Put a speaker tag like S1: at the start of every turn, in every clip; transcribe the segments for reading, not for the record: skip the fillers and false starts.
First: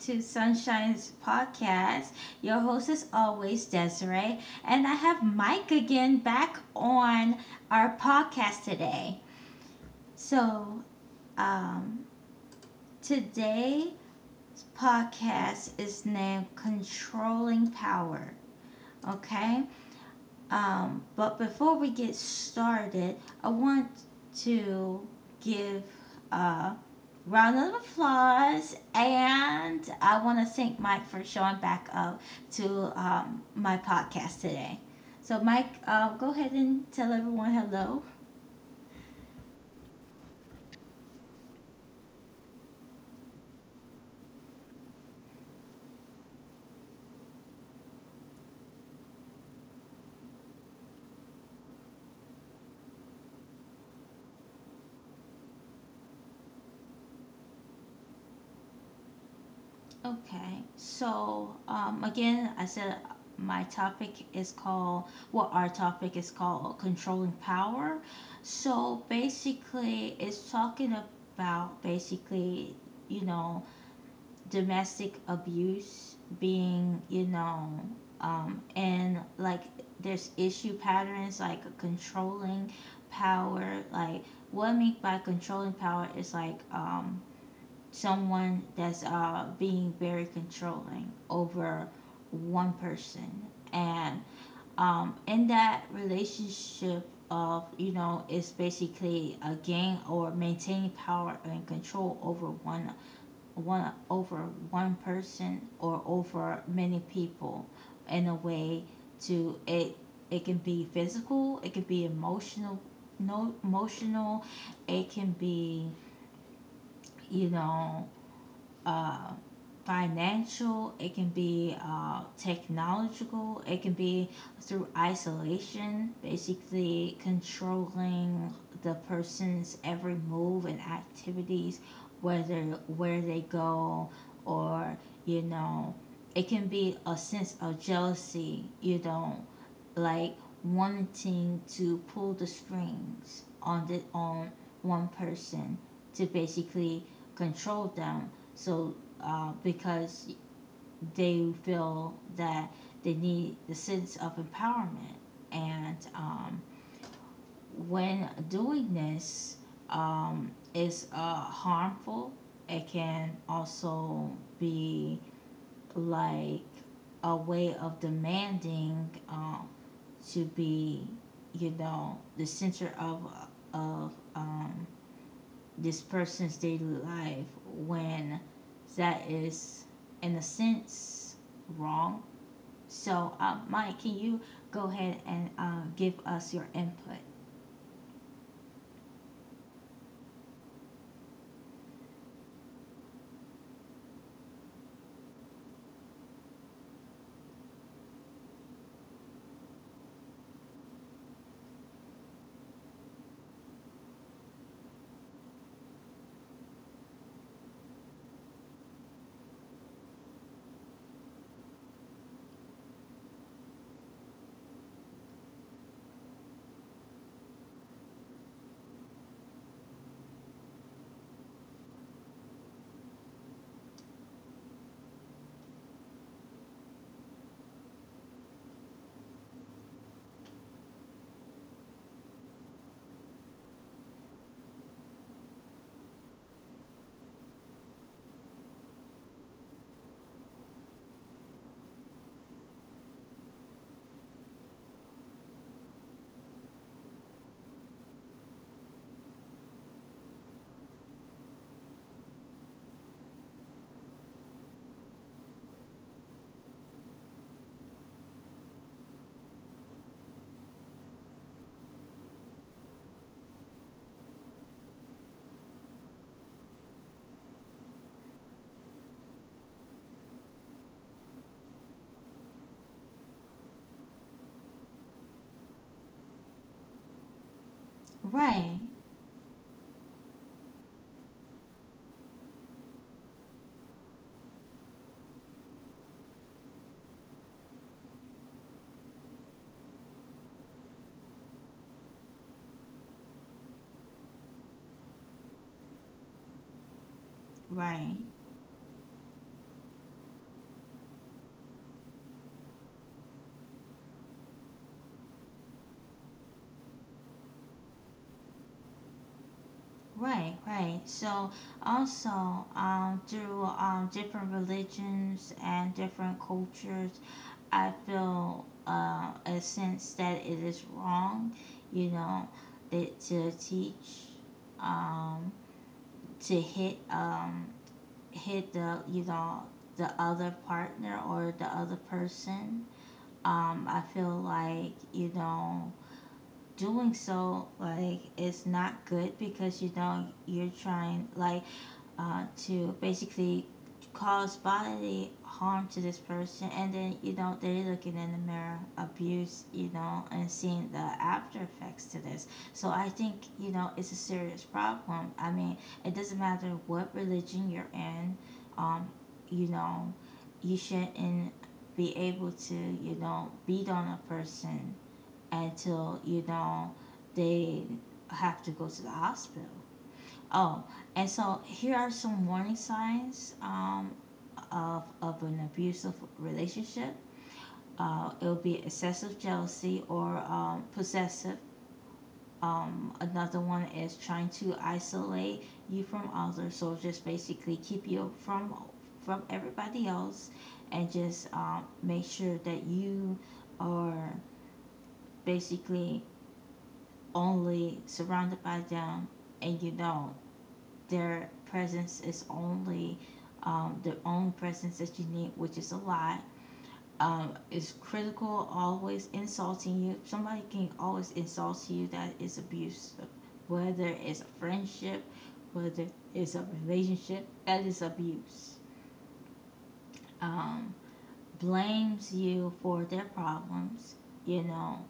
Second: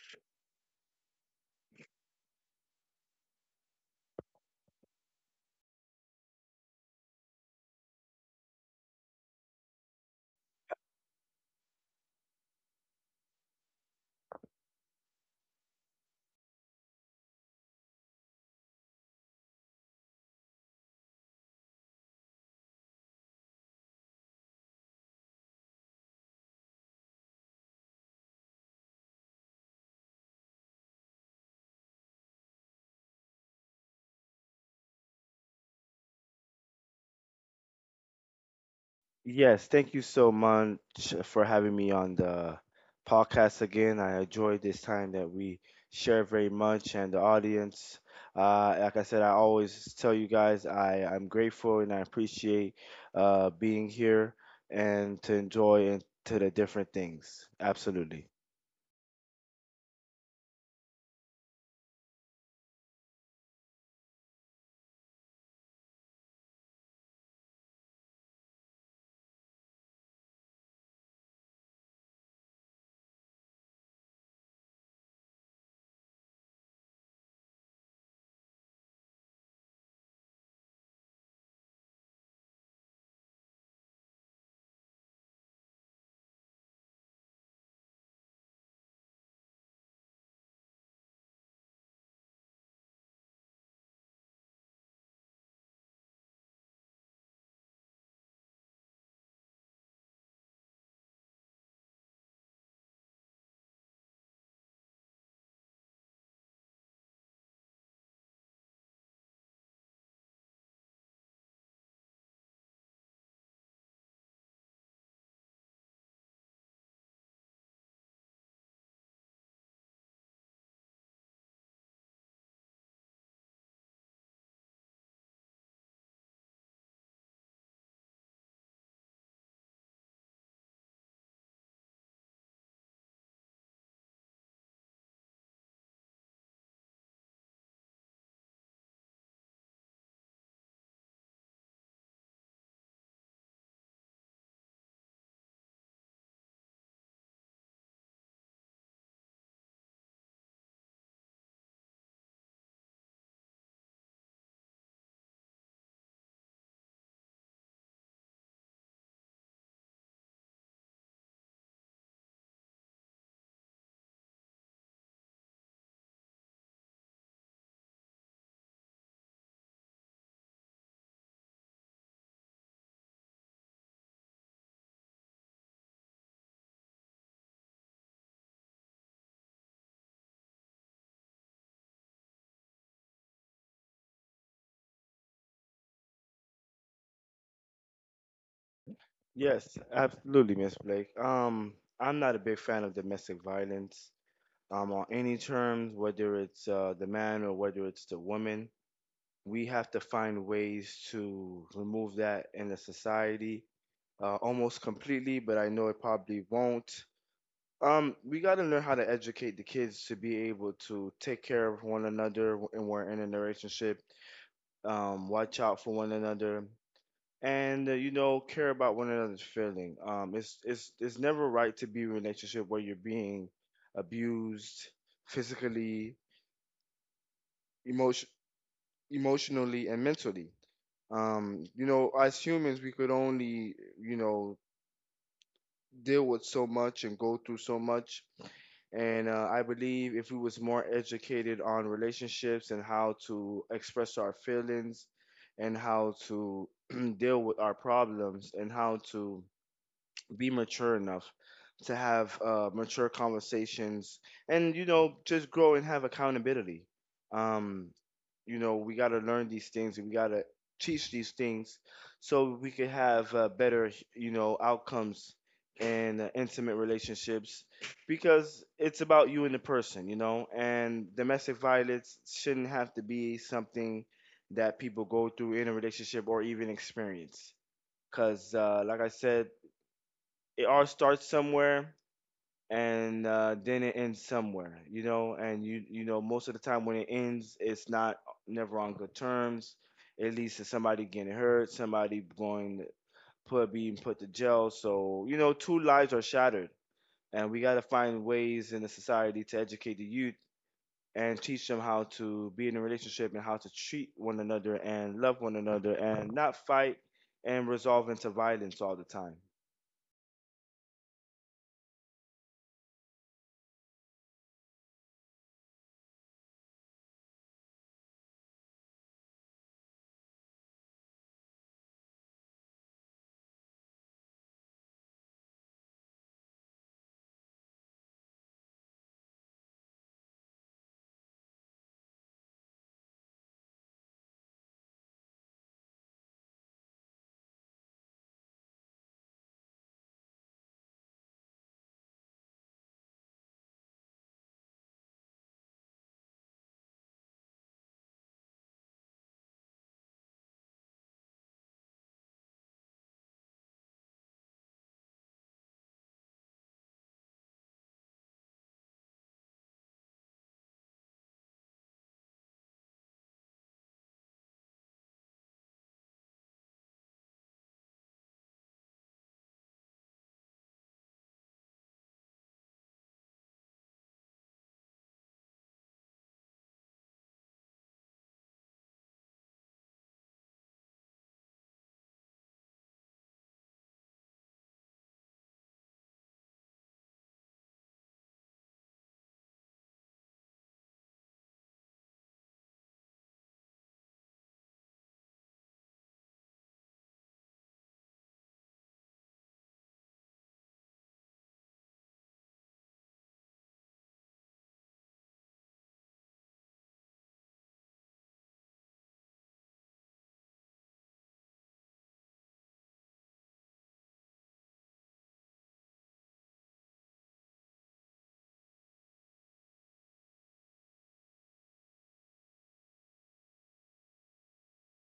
S1: to Sunshine's podcast. Your host is always Desiree, and I have Mike again back on our podcast today. So, um, today's podcast is named Controlling Power. Okay. But before we get started, I want to give a round of applause, and I want to thank Mike for showing back up to my podcast today. So, Mike, go ahead and tell everyone hello.
S2: Yes, thank you so much for having me on the podcast again. I enjoyed this time that we share very much and the audience. Like I said, I always tell you guys I'm grateful and I appreciate being here and to enjoy and to the different things. Absolutely.
S1: Okay, so again, I said my topic is called, well, our topic is called controlling power. So basically, it's talking about, basically, you know, domestic abuse being, and like there's issue patterns like controlling power. Like, what I mean by controlling power is, like, someone that's being very controlling over one person, and in that relationship of, you know, it's basically a gain or maintaining power and control over one, over one person or over many people in a way to It can be physical, it can be emotional, no, emotional, it can be, you know, uh, financial, it can be technological, it can be through isolation, basically controlling the person's every move and activities, whether where they go, or, you know, it can be a sense of jealousy, you know, like wanting to pull the strings on the on one person to basically control them. So because they feel that they need the sense of empowerment, and when doing this, it's harmful. It can also be, like, a way of demanding, to be, you know, the center of, this person's daily life, when that is, in a sense, wrong. So, Mike, can you go ahead and give us your input?
S2: Yes, absolutely, Miss Blake. I'm not a big fan of domestic violence on any terms, whether it's the man or whether it's the woman. We have to find ways to remove that in the society almost completely, but I know it probably won't. We got to learn how to educate the kids to be able to take care of one another when we're in a relationship, watch out for one another, and you know, care about one another's feeling. It's never right to be in a relationship where you're being abused physically, emotion, emotionally, and mentally. You know, as humans we could only, you know, deal with so much and go through so much, and I believe if we was more educated on relationships and how to express our feelings and how to deal with our problems and how to be mature enough to have mature conversations and, you know, just grow and have accountability. um, you know, we got to learn these things and we got to teach these things so we could have better, you know, outcomes in intimate relationships, because it's about you and the person, you know. And domestic violence shouldn't have to be something that people go through in a relationship or even experience, because
S1: Right,
S2: like I said, it all starts somewhere and then it ends somewhere. You know, and you know, most of the time when it ends, it's not never on good terms. It leads to somebody getting hurt, somebody going put being put to jail. So, you know, two lives are shattered, and we got to
S1: right,
S2: find ways in the society to educate the youth and teach them how to be in a relationship and how to treat one another and love one another and not fight and resolve into violence all the time.
S1: right, right. So, also, through different religions and different cultures, I feel a sense that it is wrong, you know, that to teach, um, to hit the, you know, the other partner, or the other person. I feel like, you know, doing so, like, it's not good because, you know, you're trying, like, to basically cause bodily harm to this person, and then, you know, they're looking in the mirror abuse, you know, and seeing the after effects to this. So I think, you know, it's a serious problem. I mean, it doesn't matter what religion you're in. um you know, you shouldn't be able to, you know, beat on a person until, you know, they have to go to the hospital. Oh, and so here are some warning signs of an abusive relationship. It will be excessive jealousy or, possessive. Another one is trying to isolate you from others, so just basically keep you from everybody else, and just make sure that you are basically only surrounded by them, and, you know, their presence is only, their own presence that you need, which is a lot. Is critical, always insulting you. Somebody can always insult you. That is abusive. Whether it's a friendship, whether it's a relationship, that is abuse. Um, blames you for their problems. You know,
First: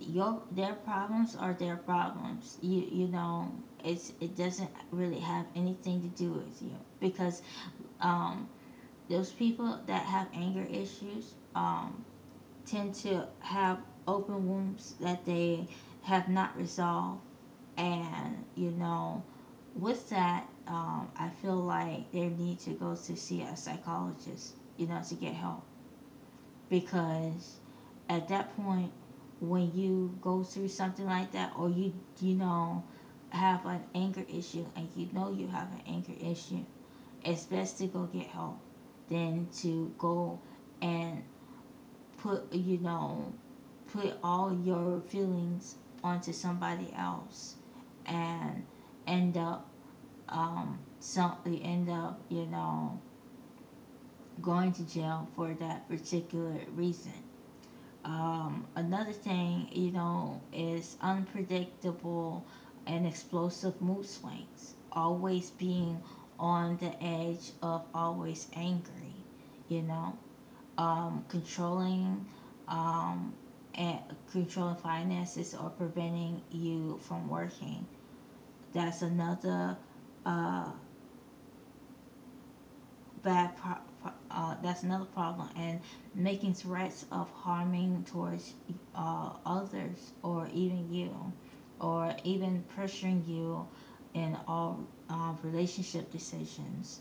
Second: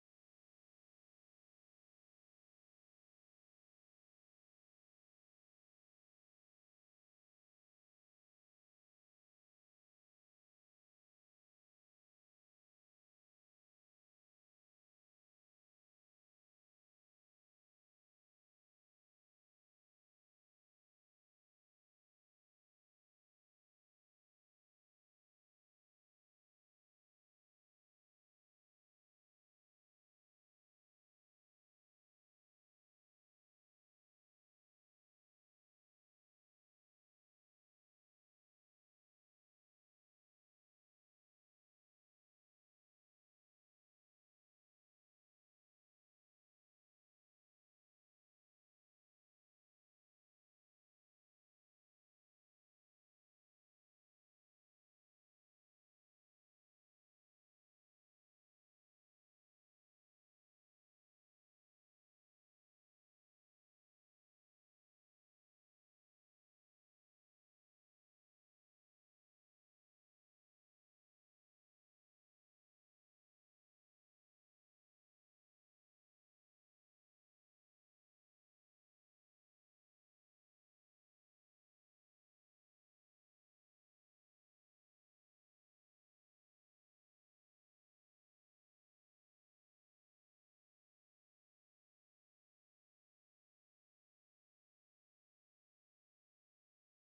S1: your their problems are their problems. You know, it's it doesn't really have anything to do with you, because, Um, those people that have anger issues tend to have open wounds that they have not resolved. And, you know, with that, I feel like they need to go to see a psychologist, you know, to get help. Because at that point, when you go through something like that, or you know, have an anger issue, and you know you have an anger issue, it's best to go get help than to go and put, you know, put all your feelings onto somebody else, and end up um some end up, you know, going to jail for that particular reason. Another thing, you know, is unpredictable and explosive mood swings, always being on the edge of, always angry, you know, controlling, um, and controlling finances or preventing you from working. That's another uh, bad pro- pro- uh, that's another problem, and making threats of harming towards others, or even you, or even pressuring you in all relationship decisions.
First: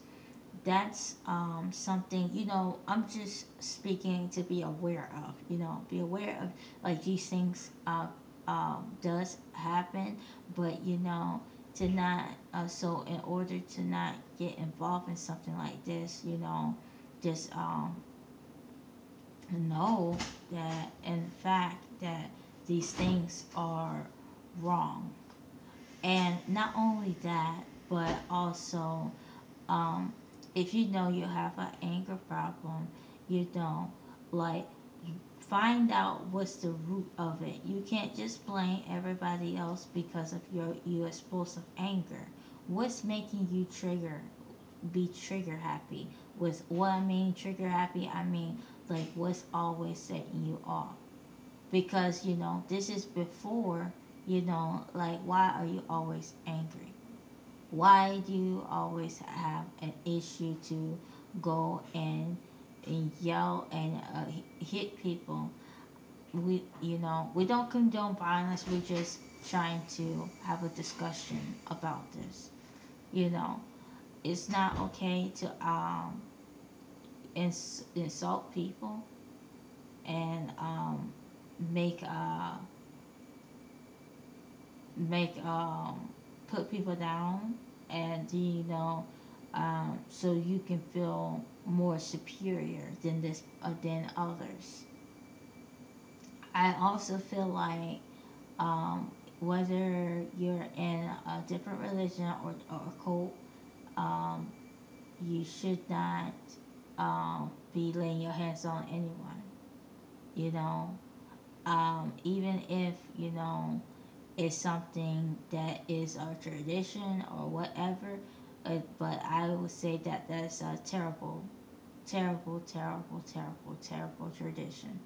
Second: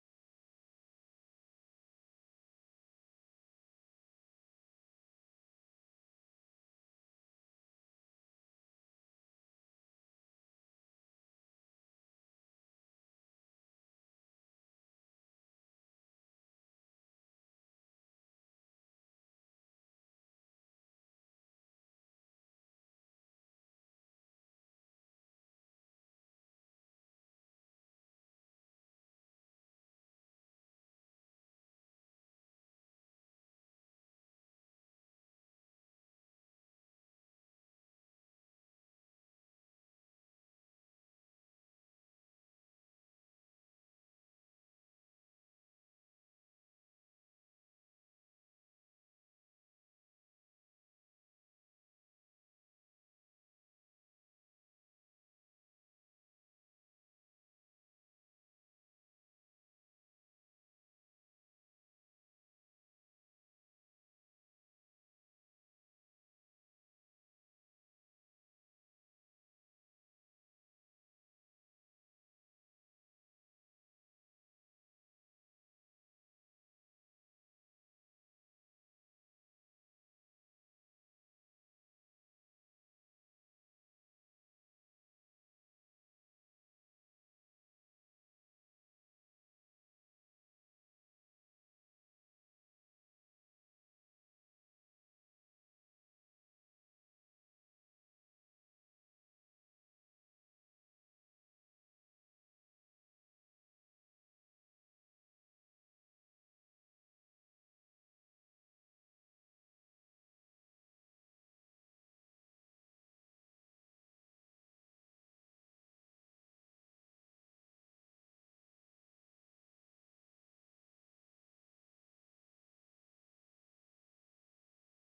S1: That's something, you know, I'm just speaking to be aware of. You know, be aware of, like, these things does happen, but, you know, to not so in order to not get involved in something like this, you know, just know that, in fact, that these things are wrong. And not only that, but also, um, if you know you have an anger problem, you don't, like, find out what's the root of it. You can't just blame everybody else because of your explosive anger. What's making you trigger happy? With what I mean trigger happy, I mean, like, what's always setting you off. Because, you know, this is before, you know, like, why are you always angry? Why do you always have an issue to go and yell and hit people? We You know, we don't condone violence, we're just trying to have a discussion about this, you know. It's not okay to insult people, and make make put people down, and, you know, so you can feel more superior than this than others. I also feel like, um whether you're in a different religion or a cult, um you should not be laying your hands on anyone, you know, even if, you know, is something that is a tradition or whatever. But I would say that that's a terrible, terrible, terrible, terrible, terrible tradition,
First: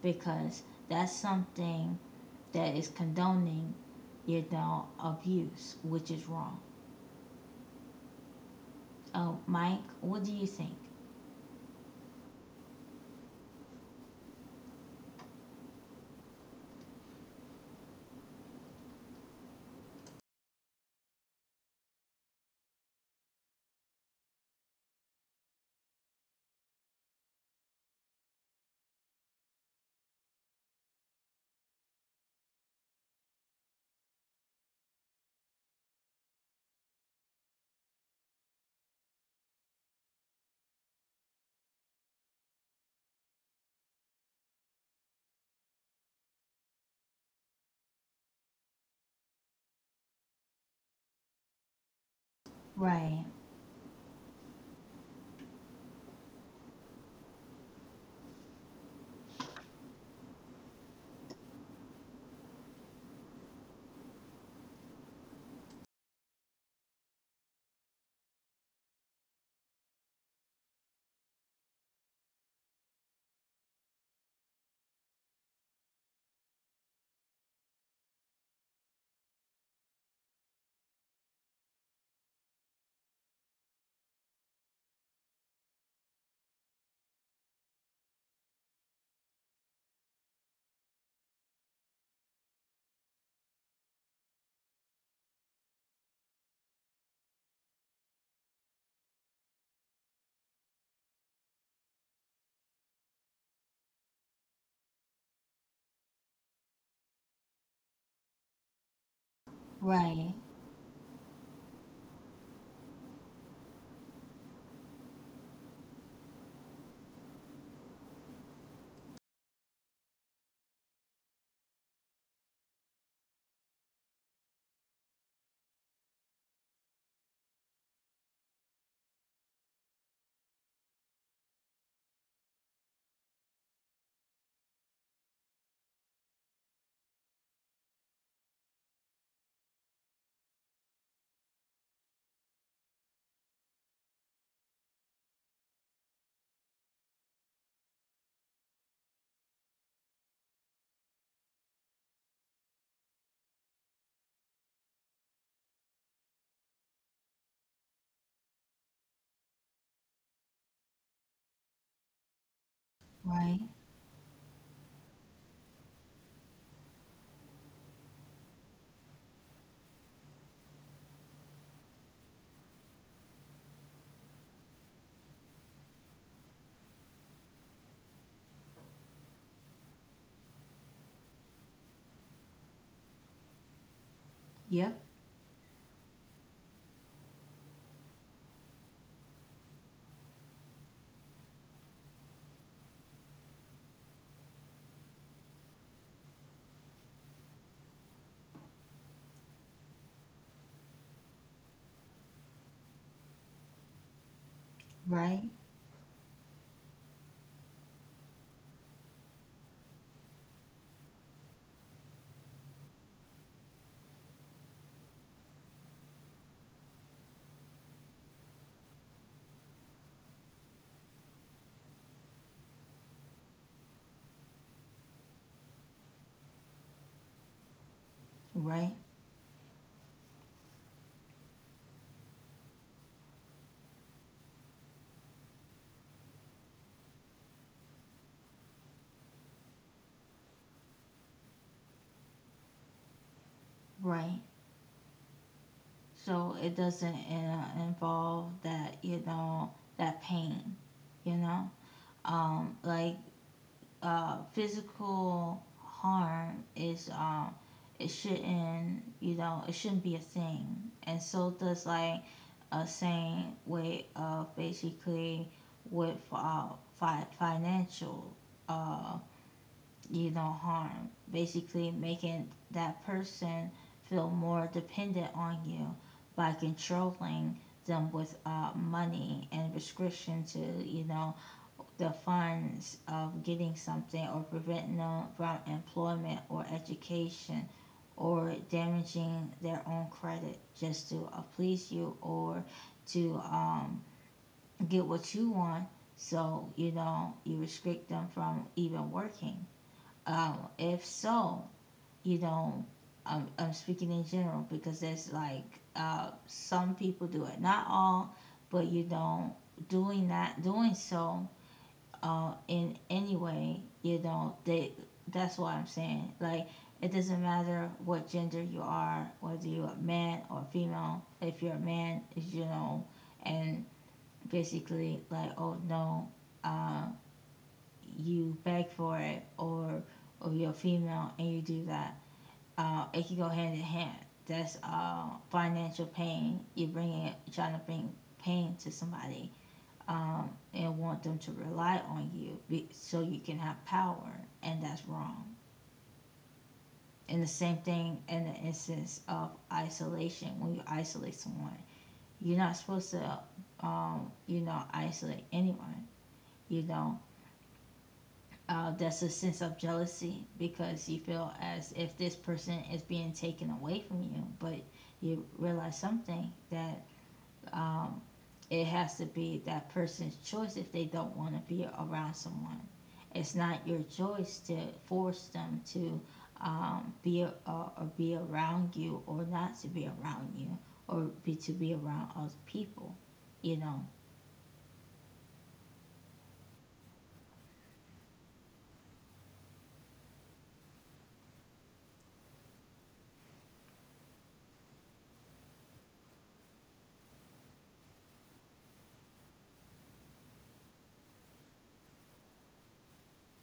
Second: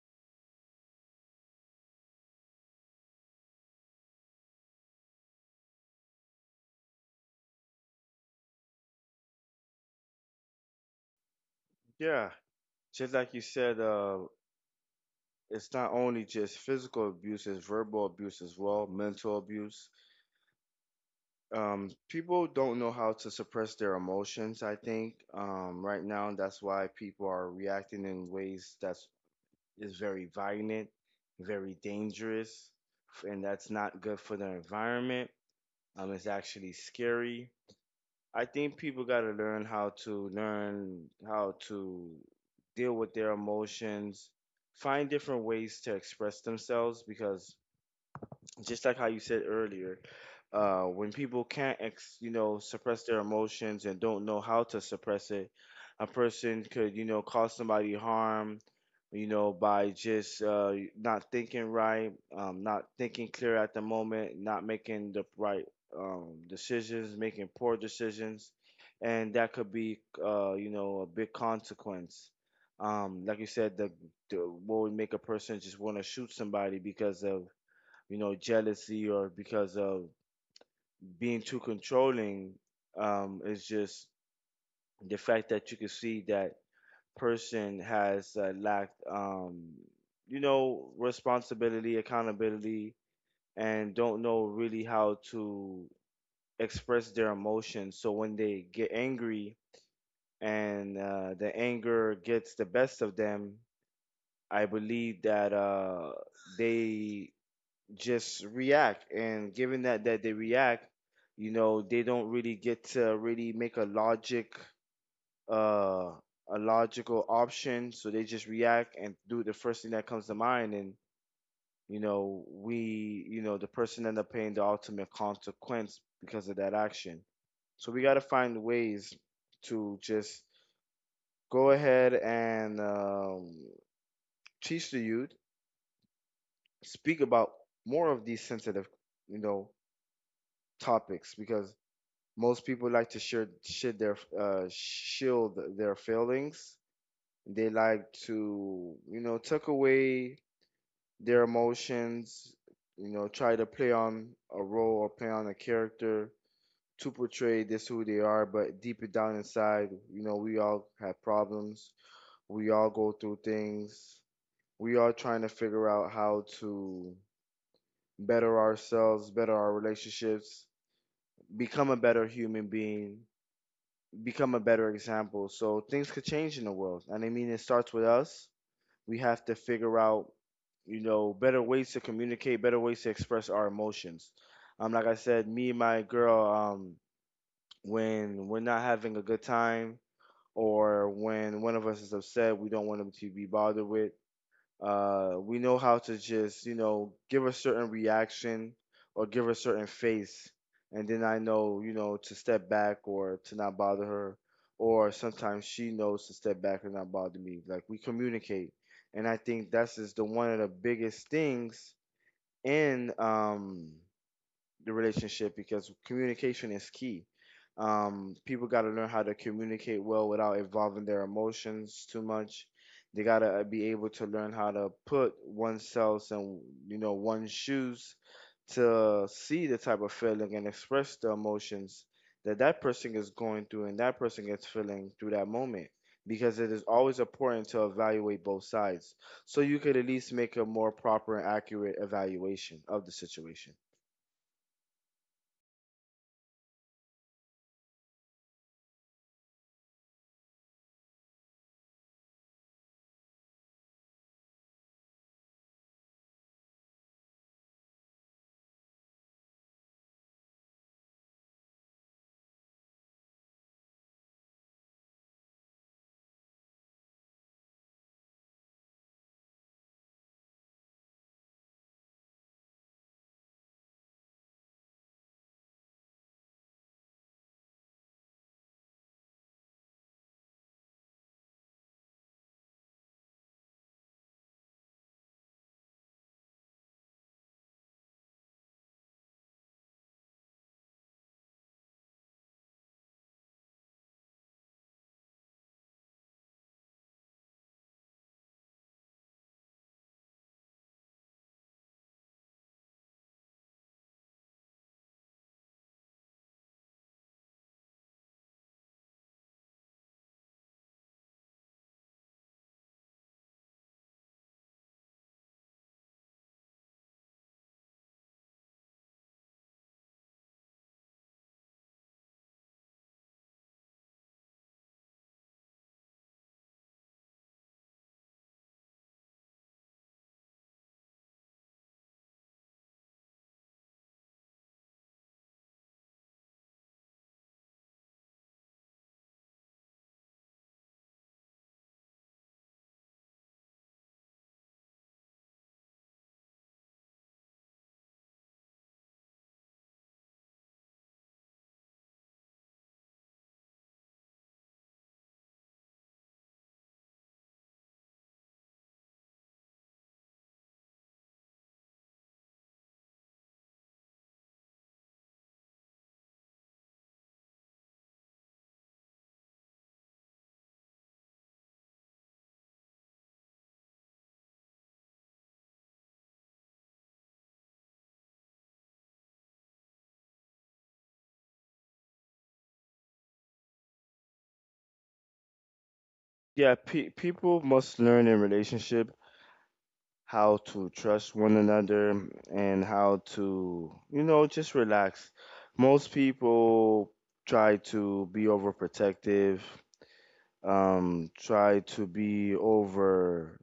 S1: because that's something that is condoning, you know, abuse, which is wrong. Oh, Mike, what do you think?
S2: Yeah, just like you said, it's not only just physical abuse, it's verbal abuse as well, mental abuse. People don't know how to suppress their emotions, I think. Right now, that's why people are reacting in ways that's is very violent, very dangerous, and that's not good for the environment. It's actually scary. I think people got to learn how to deal with their emotions, find different ways to express themselves, because just like how you said earlier, when people can't, you know, suppress their
S1: Right,
S2: emotions and don't know how to suppress it, a person could, you know, cause somebody harm, you know, by just not thinking right, not thinking clear at the moment, not making the right decisions, making poor decisions, and that could be, you know, a big consequence. Like you said, the what would make a person just want to shoot somebody because of, you know, jealousy or because of being too controlling. It's just the fact that you can see that person has lacked, you know, responsibility, accountability, and don't know really how to express their emotions. So when they get angry and the anger gets the best of them, I believe that they just react, and given that they
S1: right,
S2: react, you know, they don't really get to really make a logic uh a logical option. So they just react and do the first thing that comes to mind, and you know, we you know, the person end up paying the ultimate consequence because of that action. So we got to find ways to just go ahead and teach the youth, speak about more of these sensitive, you know, topics. Because most people like to share, shit their shield their feelings. They like to, you know, tuck away their emotions. You know, try to play on a role or play on a character to portray this who they are. But deeper down inside, you know, we all have problems. We all go through
S1: right.
S2: things. We all trying to figure out how to better ourselves, better our relationships, become a better human being, become a better example, so things could change in the world. And I mean, it starts with us. We have to figure out, you know, better ways to communicate, better ways to express our emotions.
S1: Yep,
S2: Like I said, me and my girl, when we're not having a good time, or when one of us is upset, we don't want them to be bothered with. We know how to just, you know, give a certain reaction or give a certain face, and then I know, you know, to step back or to not bother her, or
S1: right,
S2: sometimes she knows to step back and not bother me. Like, we communicate, and I think that's just the one of the biggest things in the relationship, because communication is key. People got to learn how to communicate well without involving their emotions too much. They got to be able to learn how to put oneself in, you know, one's shoes,
S1: right,
S2: to see the type of feeling and express the emotions that that person is going through and that person is feeling through that moment, because it is always important to evaluate both sides so you could at least make a more proper and accurate evaluation of the situation.
S1: right. So it doesn't involve that, you know, that pain, you know? um, like physical harm is, it shouldn't be a thing, and so does, like, a same way of basically with, financial, uh, you know, harm, basically making that person feel more dependent on you by controlling them with, money, and restriction to, you know, the funds of getting something, or preventing them from employment or education, or damaging their own credit, just to please you, or to, get what you want. So, you know, you restrict them from even working. If so, you know, I'm speaking in general, because there's, like, some people do it, not all, but, you know, doing that, doing so, in any way. You know, they. That's what I'm saying. Like, it doesn't matter what gender you are, whether you're a man or a female. If you're a man, you know, and basically, like, oh no, uh, you beg for it, or you're female and you do that. It can go hand in hand. That's financial pain. You're bringing, trying to bring pain to somebody, and want them to rely on you be, so you can have power, and that's wrong. And the same thing in the instance of isolation, when you isolate someone, you're not supposed to, you know, isolate anyone. You know, that's a sense of jealousy because you feel as if this person is being taken away from you, but you realize something, that, um, it has to be that person's choice if they don't want to be around someone. It's not your choice to force them to, be or be around you, or not to be around you, or be to be around other people. You know,
S2: Yeah, people must learn in relationship how to trust one another and how to, you know, just relax. Most people try to be overprotective, try to be over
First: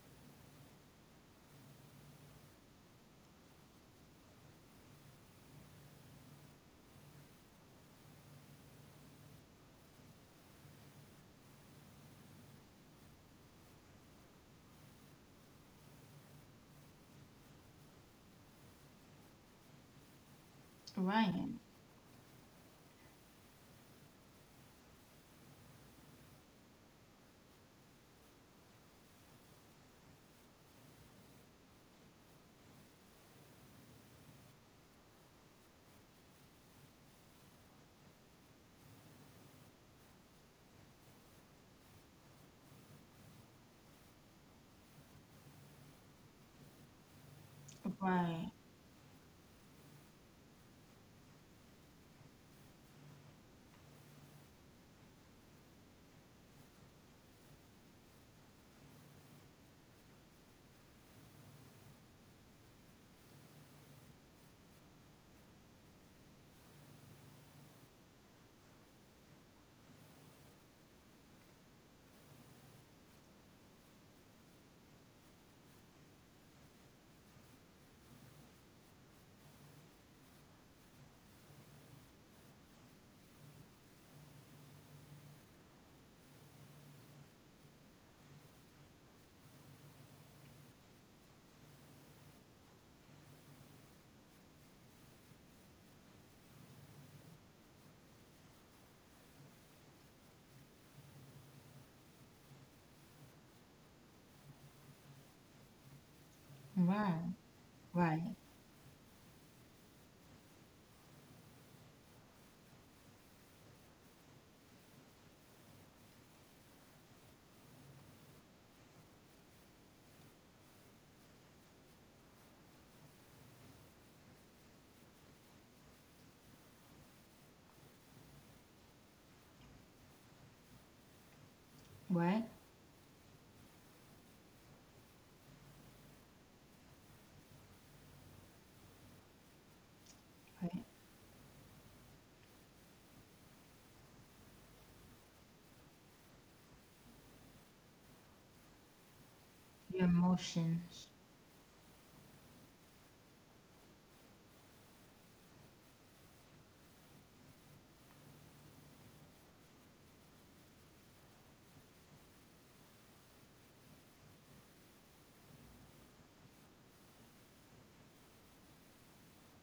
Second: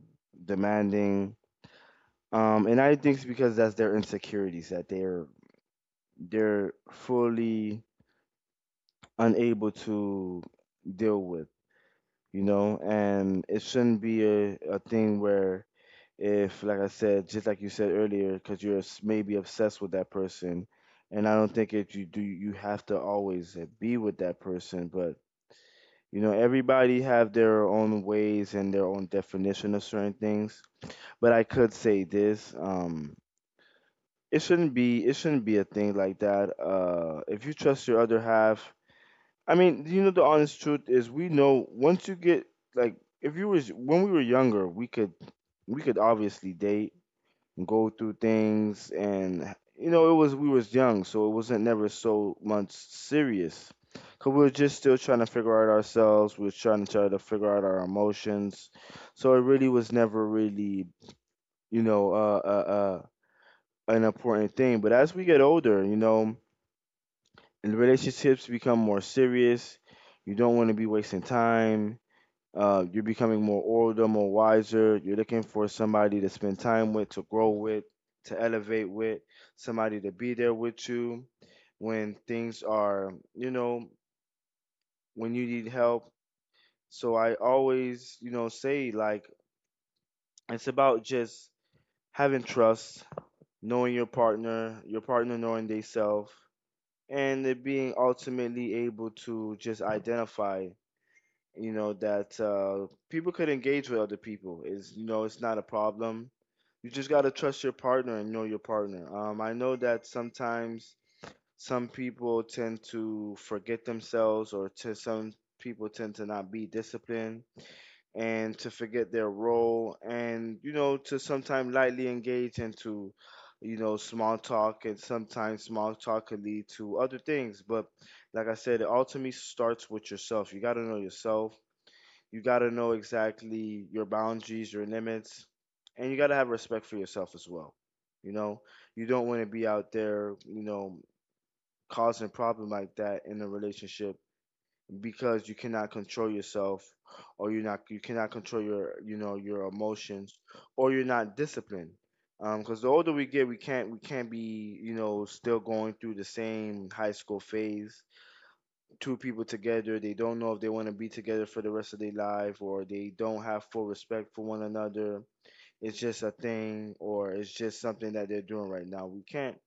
S2: demanding. And I think it's because that's their insecurities that they're fully unable to deal with. You know, and it shouldn't be a thing where if, like I said, just like you said earlier, because maybe obsessed with that person, and
S1: right,
S2: I don't think if you do, you have to always be with that person. But you know, everybody have their own ways and their own definition of certain things. But I could say this: it shouldn't be a thing like that. If you trust your other half, I mean, you know, the honest truth is, we know once you get like, if you was when we were younger, we could obviously date and go through
S1: right,
S2: things, and you know, it was, we was young, so it wasn't never so much serious. Cause we were just still trying to figure out ourselves. We were try to figure out our emotions, so it really was never really, you know, an important thing. But as we get older, you know, and relationships become more serious. You don't want to be wasting time. You're becoming more older, more wiser. You're looking for somebody to spend time with, to grow with, to elevate with, somebody to be there with you when things are, you know, when you need help. So I always, you know, say like, it's about just having trust, knowing your partner knowing they self, and it being ultimately able to just identify, you know, that people could engage with other people, is, you know, it's not a problem. You just got to
S1: right,
S2: trust your partner and
S1: right,
S2: know your partner. I know that sometimes some people tend to forget themselves, or to some people tend to not be disciplined and to forget their role, and you know, to sometimes lightly engage into, you know, small talk, and sometimes small talk could lead to other things. But like I said, it ultimately starts with yourself. You got to know yourself, you
S1: right,
S2: got to know exactly your boundaries, your limits, and you got to have respect for yourself as well. You know, you don't want to be out there, you
S1: right.
S2: know, causing a problem like that in a relationship because you cannot control yourself, or you cannot control your, you know, your
S1: Your
S2: emotions, or you're
S1: emotions,
S2: not disciplined. Because the older we get, we can't be, you know, still going through the same high school phase. Two people together, they don't know if they want to be together for the rest of their life, or they don't have full respect for one another. It's just a thing, or it's just something that they're doing right now. We can't,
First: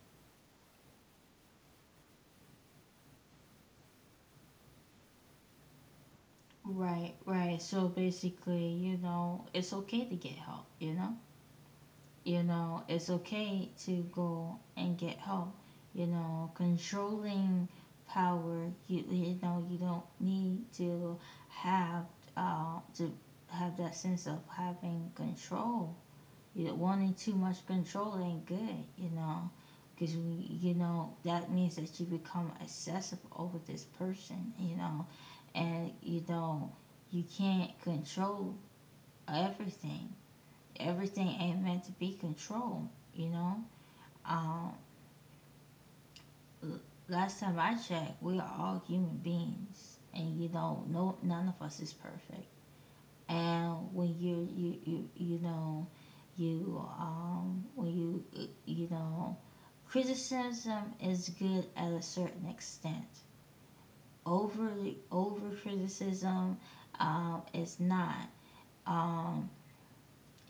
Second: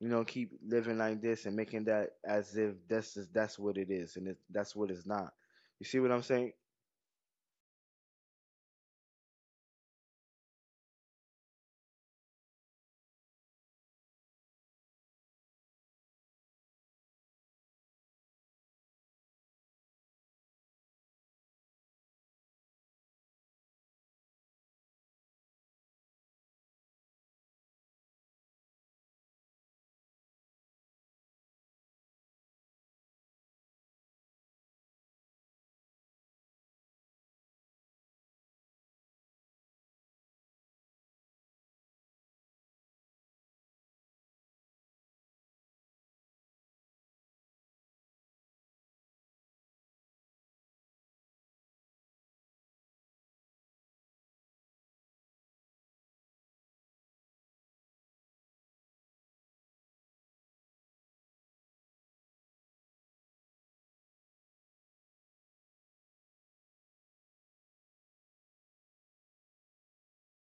S2: you know, keep living like this and making that as if that's what it is, and that's what it's not. You see what I'm saying?
S1: right, right. So basically, you know, it's okay to get help. You know, it's okay to go and get help. You know, controlling power, you know you don't need to have to have that sense of having control. You know, wanting too much control ain't good, you know, because, you know, that means that you become obsessive over this person, you know. And, you know, you can't control everything. Everything ain't meant to be controlled, you know? Um, last time I checked, we are all human beings. And, you know, no, none of us is perfect. And when you, you know, you, when you, you know, criticism is good at a certain extent. Overly, over criticism, is not. Um,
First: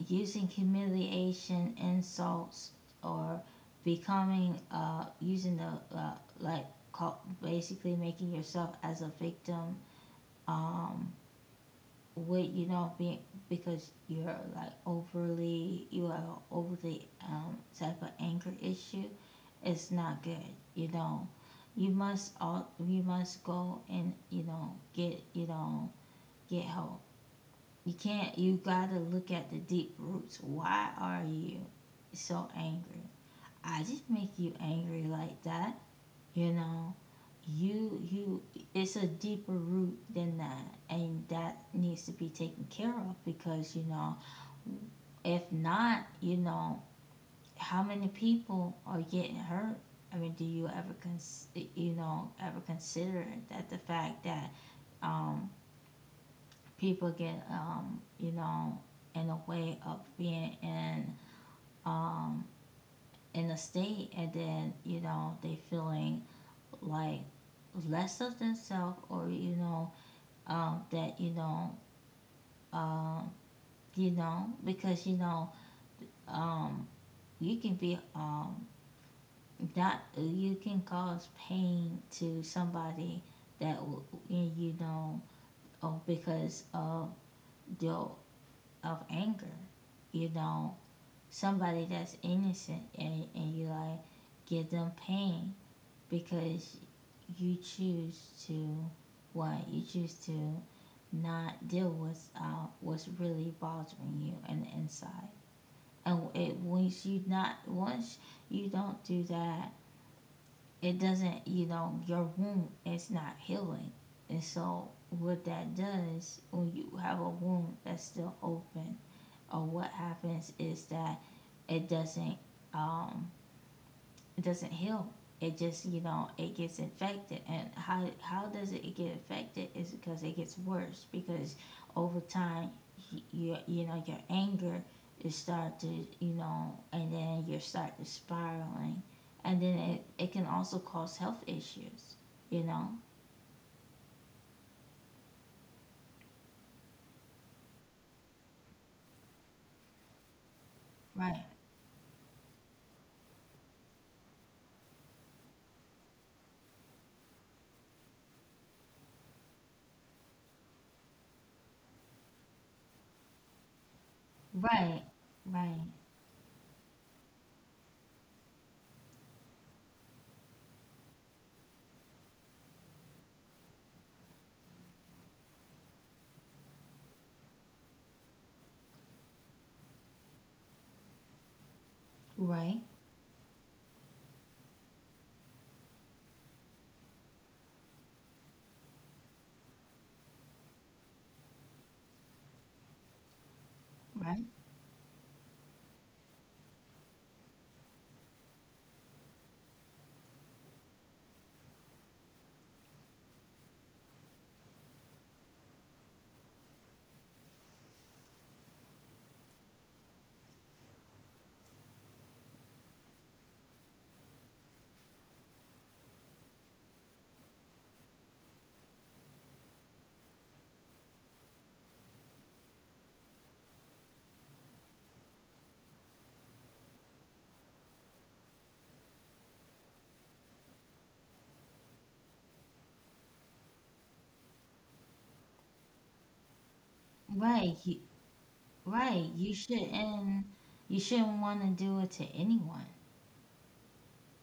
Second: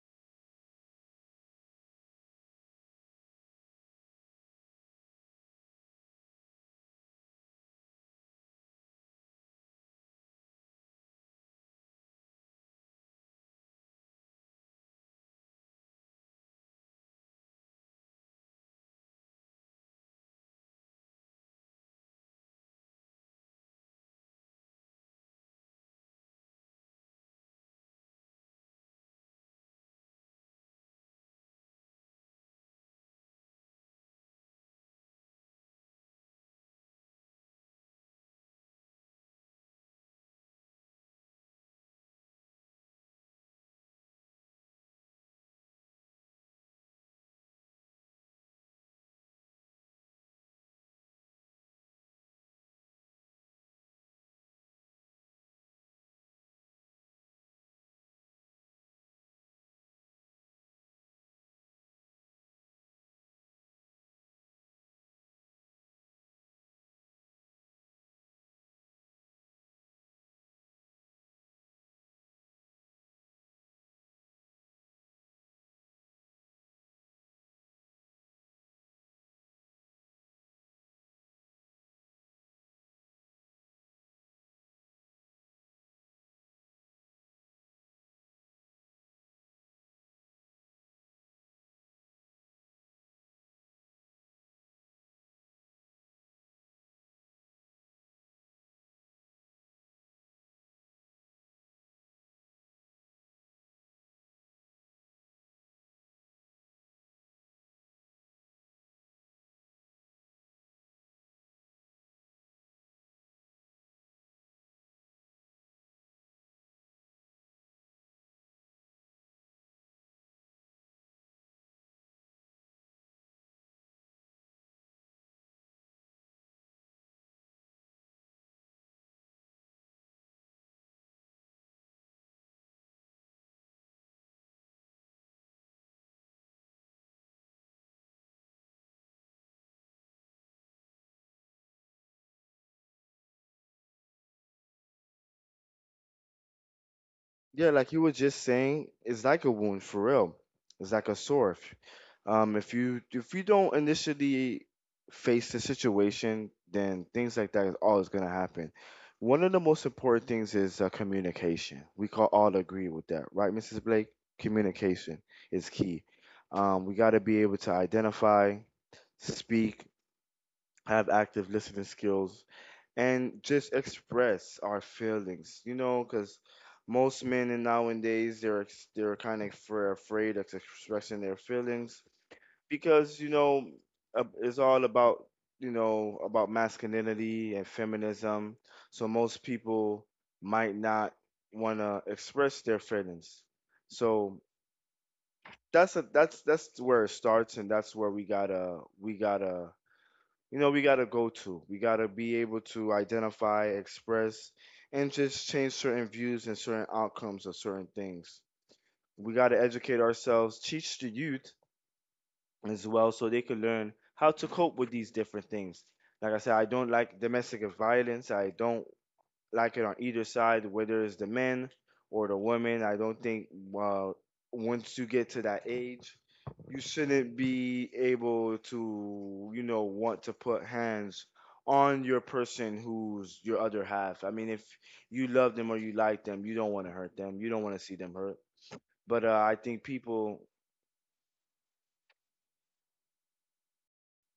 S1: using humiliation, insults, or becoming using the, like, call, basically making yourself as a victim, um, with, you know, being, because you're, like, overly, you have an overly, type of anger issue. It's not good, you know. You must go and, you know, get, you know, get help. You can't, you gotta look at the deep roots. Why are you so angry? I just make you angry like that, you know? You, you, it's a deeper root than that, and that needs to be taken care of because, if not, how many people are getting hurt? I mean, do you ever, ever consider that the fact that um, people get in a way of being in, um, in a state, and then they feeling like less of themselves, or um, that you know um, you know because you know um, you can be, not, you can cause pain to somebody, that w- you know oh, because of your, of anger, you know somebody that's innocent, and you like give them pain, because you choose to, what you choose to not deal with what's really bothering you on the inside. And it, once you, not once, you don't do that, it doesn't, Your wound is not healing. And so what that does, when you have a wound that's still open, or what happens, is that it doesn't, um doesn't heal. It just, it gets infected. And how does it get infected? Is because it gets worse, because over time you know your anger is start to, and then you start to spiraling, and then it can also cause health issues. You know.
S2: Yeah, like you were just saying, it's like a wound for real. It's like a
S1: Right.
S2: sore. If you if you don't initially face the situation, then things like that is always gonna happen. One of the most important things is communication. We can all agree with that, right, Mrs. Blake?
S1: Right.
S2: Communication is
S1: Right.
S2: key. We got to be able to identify, speak, have active listening skills, and just express our feelings. You know, because most men in nowadays they're kind of afraid of expressing their feelings
S1: Right.
S2: because it's all about about masculinity and feminism. So most people might not want to express their feelings. So
S1: Right.
S2: that's a that's that's where it starts, and that's where we gotta you know, we got to go to. We got to be able to identify, express, and just change certain views and certain outcomes of certain things. We got to educate ourselves, teach the youth as well so they can learn how to cope with these different things. Like I said, I don't like domestic violence. I don't like it on either side, whether it's the men or the women. I don't think uh, once you get to that age, you shouldn't be able to, you know, want to put hands on your person who's your other half. I mean, if you love them or you like them, you don't want to hurt them. You don't
S1: Right.
S2: want to see them hurt. But
S1: Right. You
S2: I think people.
S1: shouldn't. You shouldn't want to do it to anyone.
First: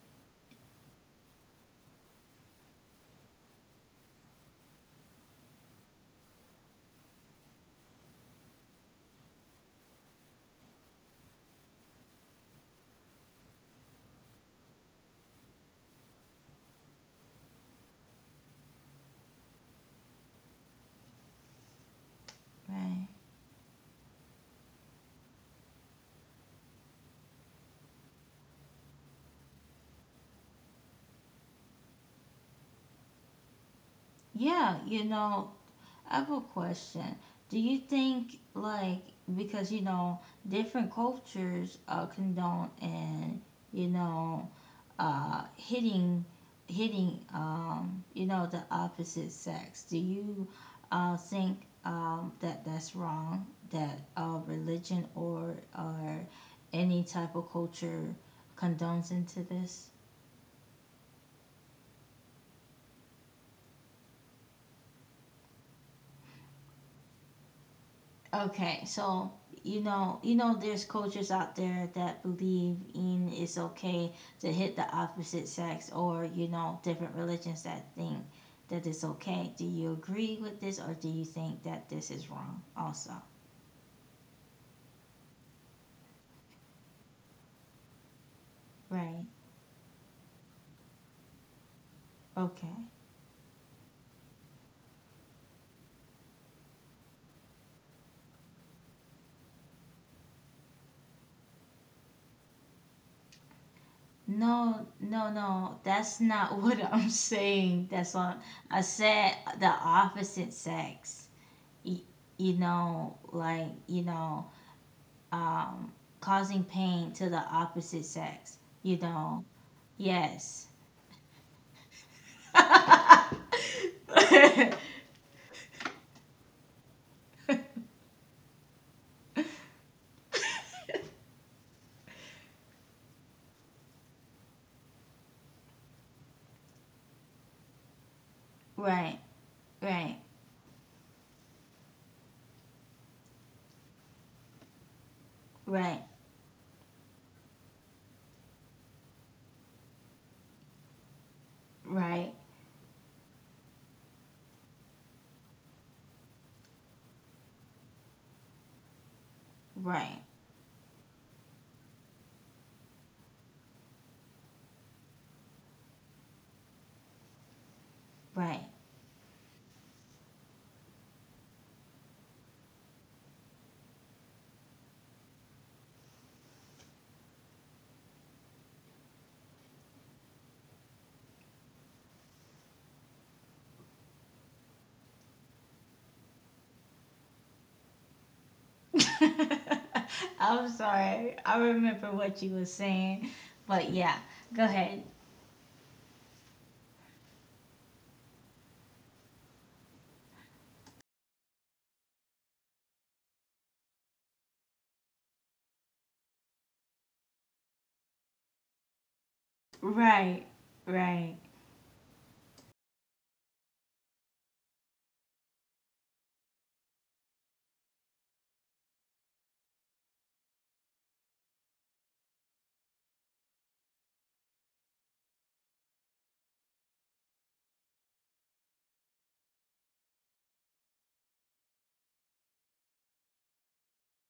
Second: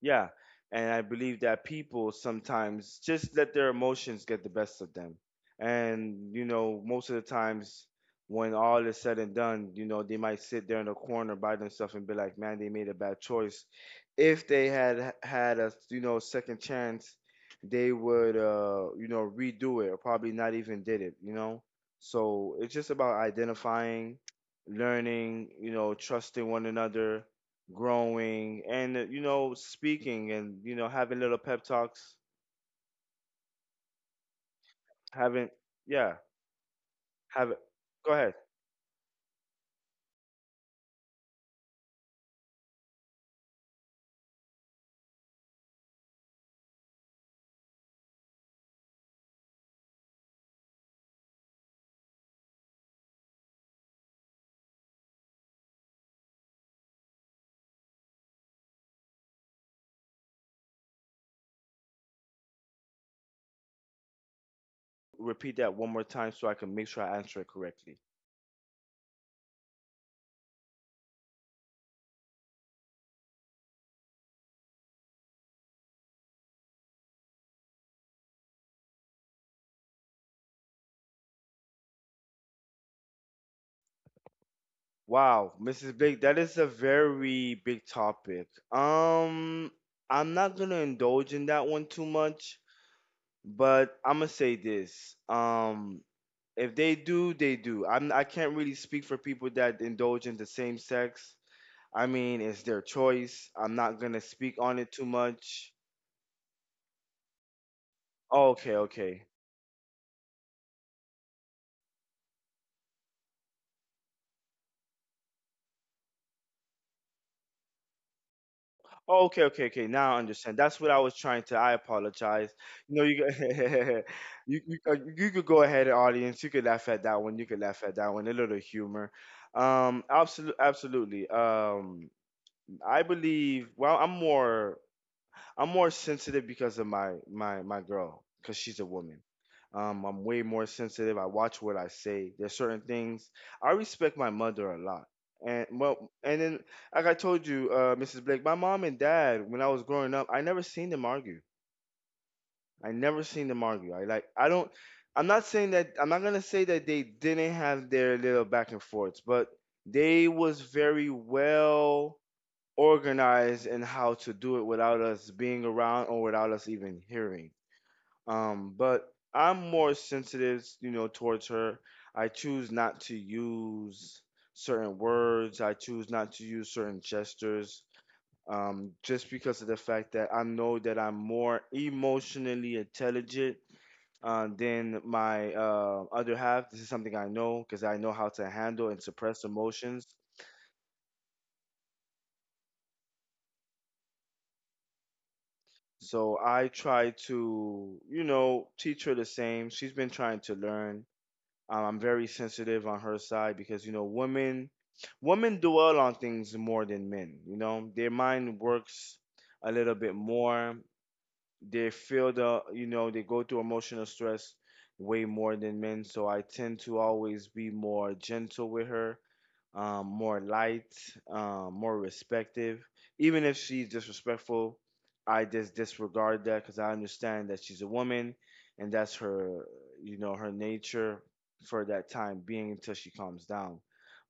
S2: Yeah. And I believe that people sometimes just let their emotions get the best of them. And, you know, most of the times when all is said and done, you know, they might sit there in the corner by themselves and be like, man, they made a bad choice. If they had had a, you know, second chance, they would, you know, redo it or probably not even did it, you know? So it's just
S1: Right.
S2: about identifying, learning, you know, trusting one another, growing and you know, speaking and you know having little pep talks,
S1: Yeah,
S2: having, yeah,
S1: I have a question.
S2: have it.
S1: Do you
S2: Go ahead.
S1: think, like, because, you know, different cultures condone and, you know, hitting, the opposite sex? Do you think that that's wrong? That religion, or, any type of culture condones into this?
S2: Repeat that one more time so I can make sure I answer it correctly.
S1: Okay, so there's cultures out there that believe in it's okay to hit the opposite sex, or you know, different religions that think that it's okay. Do you agree with this, or do you think that this is wrong? Also,
S2: Wow, Mrs. Blake, that is a very big topic.
S1: right?
S2: um I'm not gonna indulge in that one too much,
S1: Okay.
S2: but I'm gonna say this. If they do, they do. I can't really speak for people that indulge in the same sex. I mean, it's their choice. I'm not gonna speak
S1: No,
S2: on it too
S1: no, no.
S2: much.
S1: That's not what I'm saying. That's what I
S2: Okay, okay.
S1: said. The opposite sex. Y- like, um, causing pain to the opposite sex. You
S2: Oh,
S1: know,
S2: okay, okay, okay. Now I understand.
S1: yes.
S2: That's what I was trying to. I apologize. You know, you
S1: Right,
S2: go- you could go ahead, audience. You could laugh at that one. You could laugh at that one. A little humor. Absolutely, absolutely. I believe. Well, I'm more. I'm more sensitive because of my girl, because she's a woman.
S1: right,
S2: I'm way more sensitive. I watch what I say. There's certain things. I respect my mother a lot, and
S1: right,
S2: well, and then like I told you, Mrs. Blake, my mom and dad, when I was growing up, I never seen them argue.
S1: right,
S2: I never seen them argue. I like I don't. I'm not saying that. I'm not gonna say that they didn't have their little back and forths, but
S1: right,
S2: they was very well organized in how to do it without us being around or without us even hearing.
S1: right.
S2: But I'm more sensitive, you know, towards her. I choose not to use certain words. I choose not to use certain gestures, just because of the fact that I know that I'm more emotionally intelligent, than my other half. This is something I know because I know how to handle and suppress emotions.
S1: I'm sorry. I remember what you were saying, but yeah, go ahead.
S2: So I try to, you know, teach her the same. She's been trying to learn. I'm very sensitive on her side because, you know, women dwell on things more than men, you know. Their mind works a little bit
S1: Right,
S2: more.
S1: right.
S2: They feel the you know they go through emotional stress way more than men, so I tend to always be more gentle with her. More light. More respective, even if she's disrespectful. I just disregard that because I understand that she's a woman, and that's her, you know, her nature for that time being until she calms down.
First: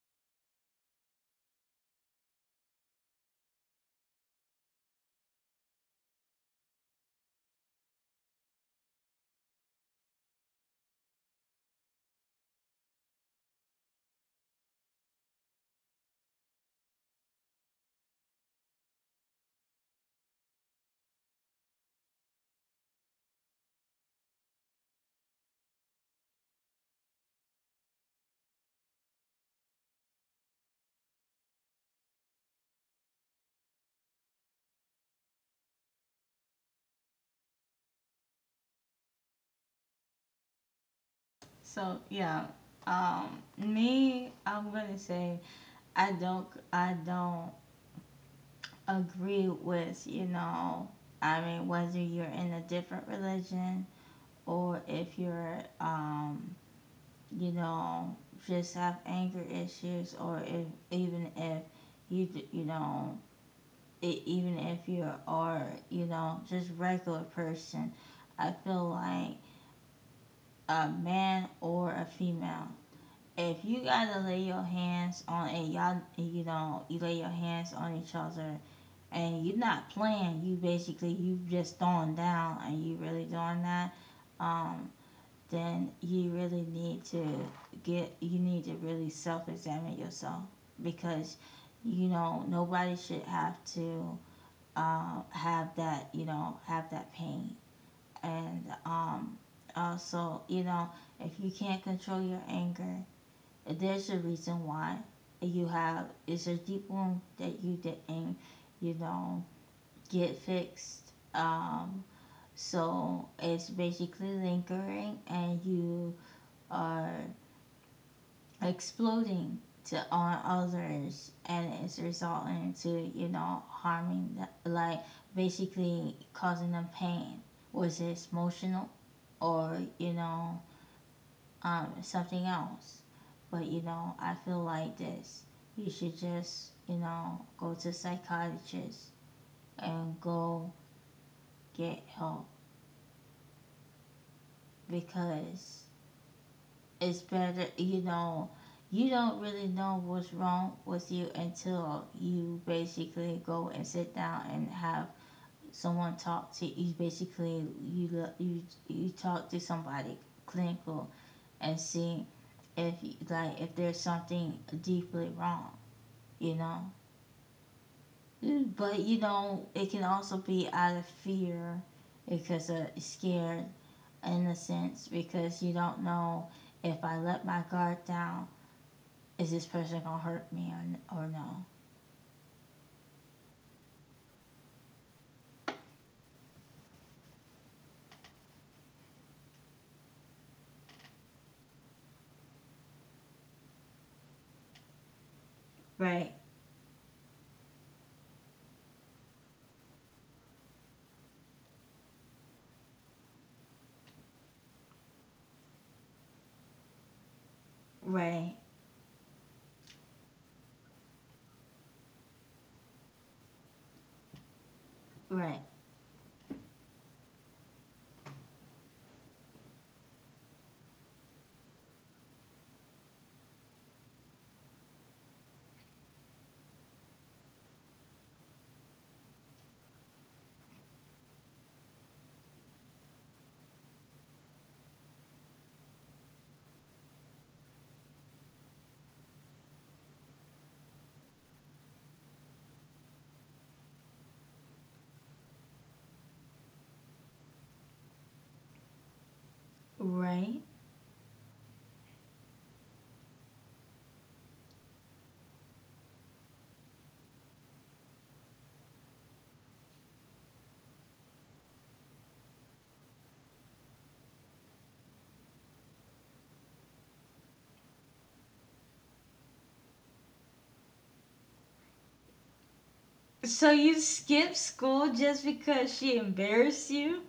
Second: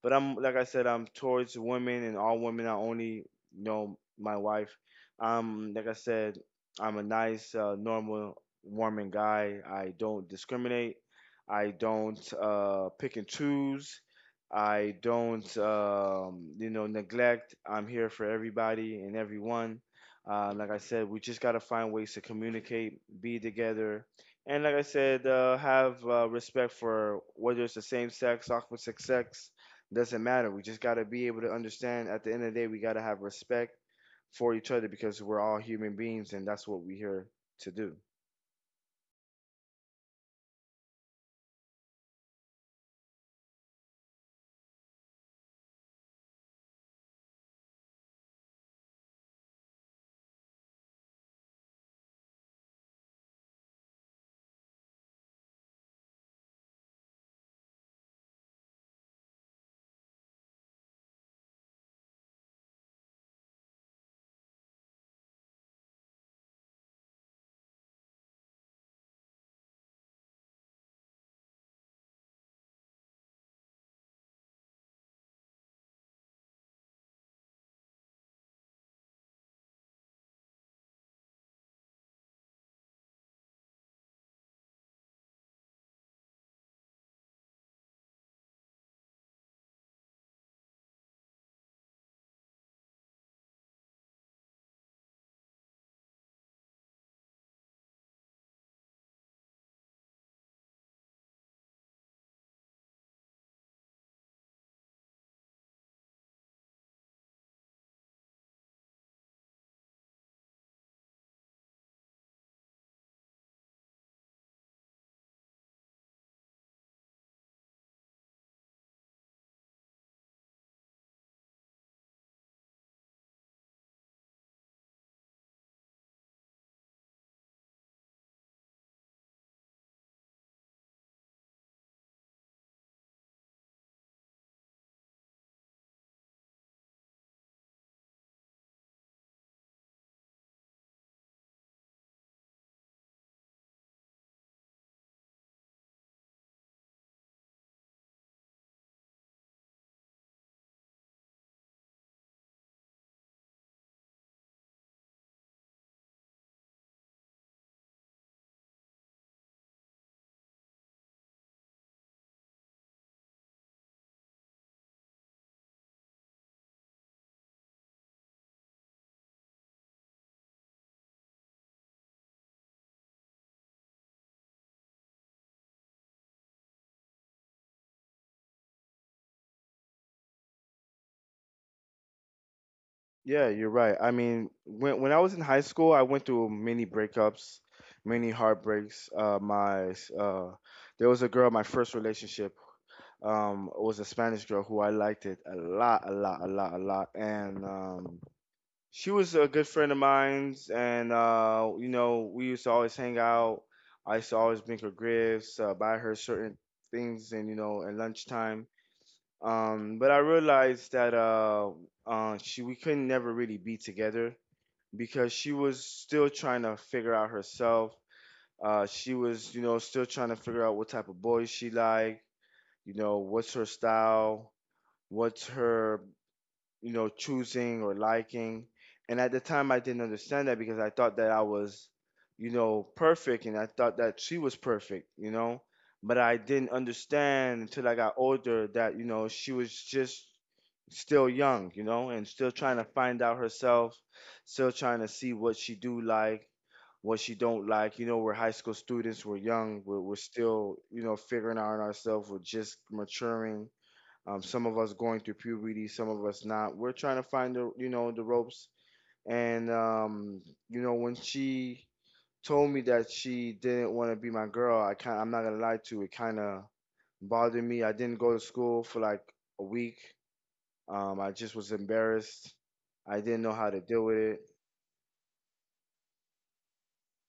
S2: But I'm like I said, I'm towards women and all women. I only know my wife. Like I said, I'm a nice, normal, warming guy. I don't discriminate. I don't pick and choose. I don't, you know, neglect. I'm here for everybody and everyone. Like I said, we just gotta find ways to communicate, be together, and like I said, have respect for whether it's the same sex, opposite sex, doesn't matter. We just gotta be able to understand. At the end of the day, we gotta have respect for each other because we're all human beings and that's what we're here to do.
S1: So yeah, me, I'm gonna say, I don't, I don't agree with, you know, I mean, whether you're in a different religion, or if you're, you know, just have anger issues, or if even if you, even if you are, you know, just regular person. I feel like a man or a female. If you gotta lay your hands on a y'all, you know, you lay your hands on each other, and you're not playing. You basically you just throwing down, and you really doing that. Um, then you really need to get, you need to really self-examine yourself, because you know nobody should have to have that, have that pain. And also, you know, if you can't control your anger, there's a reason why you have, it's a deep wound that you didn't, you know get fixed. So it's basically lingering, and you are exploding, to on others, and it's resulting to, you know, harming the, like, basically causing them pain. Was it emotional, or, you know, something else? But you know, I feel like this. You should just, you know, go to a psychiatrist and go get help, because it's better, you know, you don't really know what's wrong with you until you basically go and sit down and have someone talk to you. Basically, you you talk to somebody clinical, and see if, like, if there's something deeply wrong, you know. But you know, it can also be out of fear, because of scared, in a sense, because you don't know, if I let my guard down, is this person gonna hurt me, or no?
S2: Yeah, you're right. I mean, when I was in high school, I went through many breakups, many heartbreaks. My uh, there was a girl, my first relationship, was a Spanish girl who I liked it a lot, a
S1: Right,
S2: lot, a lot, a lot, and she was a good friend of mine. And you know, we used to always hang out. I used to always bring her gifts, buy her certain things, and you know, at
S1: right,
S2: lunchtime. But I realized that she we couldn't never really be together because she
S1: right,
S2: was still trying to figure out herself. She was, you know, still trying to figure out what type of boy she like, you know, what's her style, what's her, you know, choosing or liking. And at the time, I didn't understand that because I thought that I was, you know, perfect and I thought that she was perfect, you know. But I didn't understand until I got older that, you know, she was just still young, you know, and still trying to find out herself, still trying to see what she do like, what she don't like. You know, we're high school students, we're young, we're
S1: right.
S2: still, you know, figuring out ourselves, we're just maturing, some of us going through puberty, some of us not. We're trying to find the you know the ropes. And you know when she told me that she didn't want to be my girl, I'm not gonna lie to you, it kind of bothered me. I didn't go to school for like a week. I just was embarrassed. I didn't know
S1: So
S2: how to
S1: you
S2: deal with it.
S1: skip school just because she embarrassed you?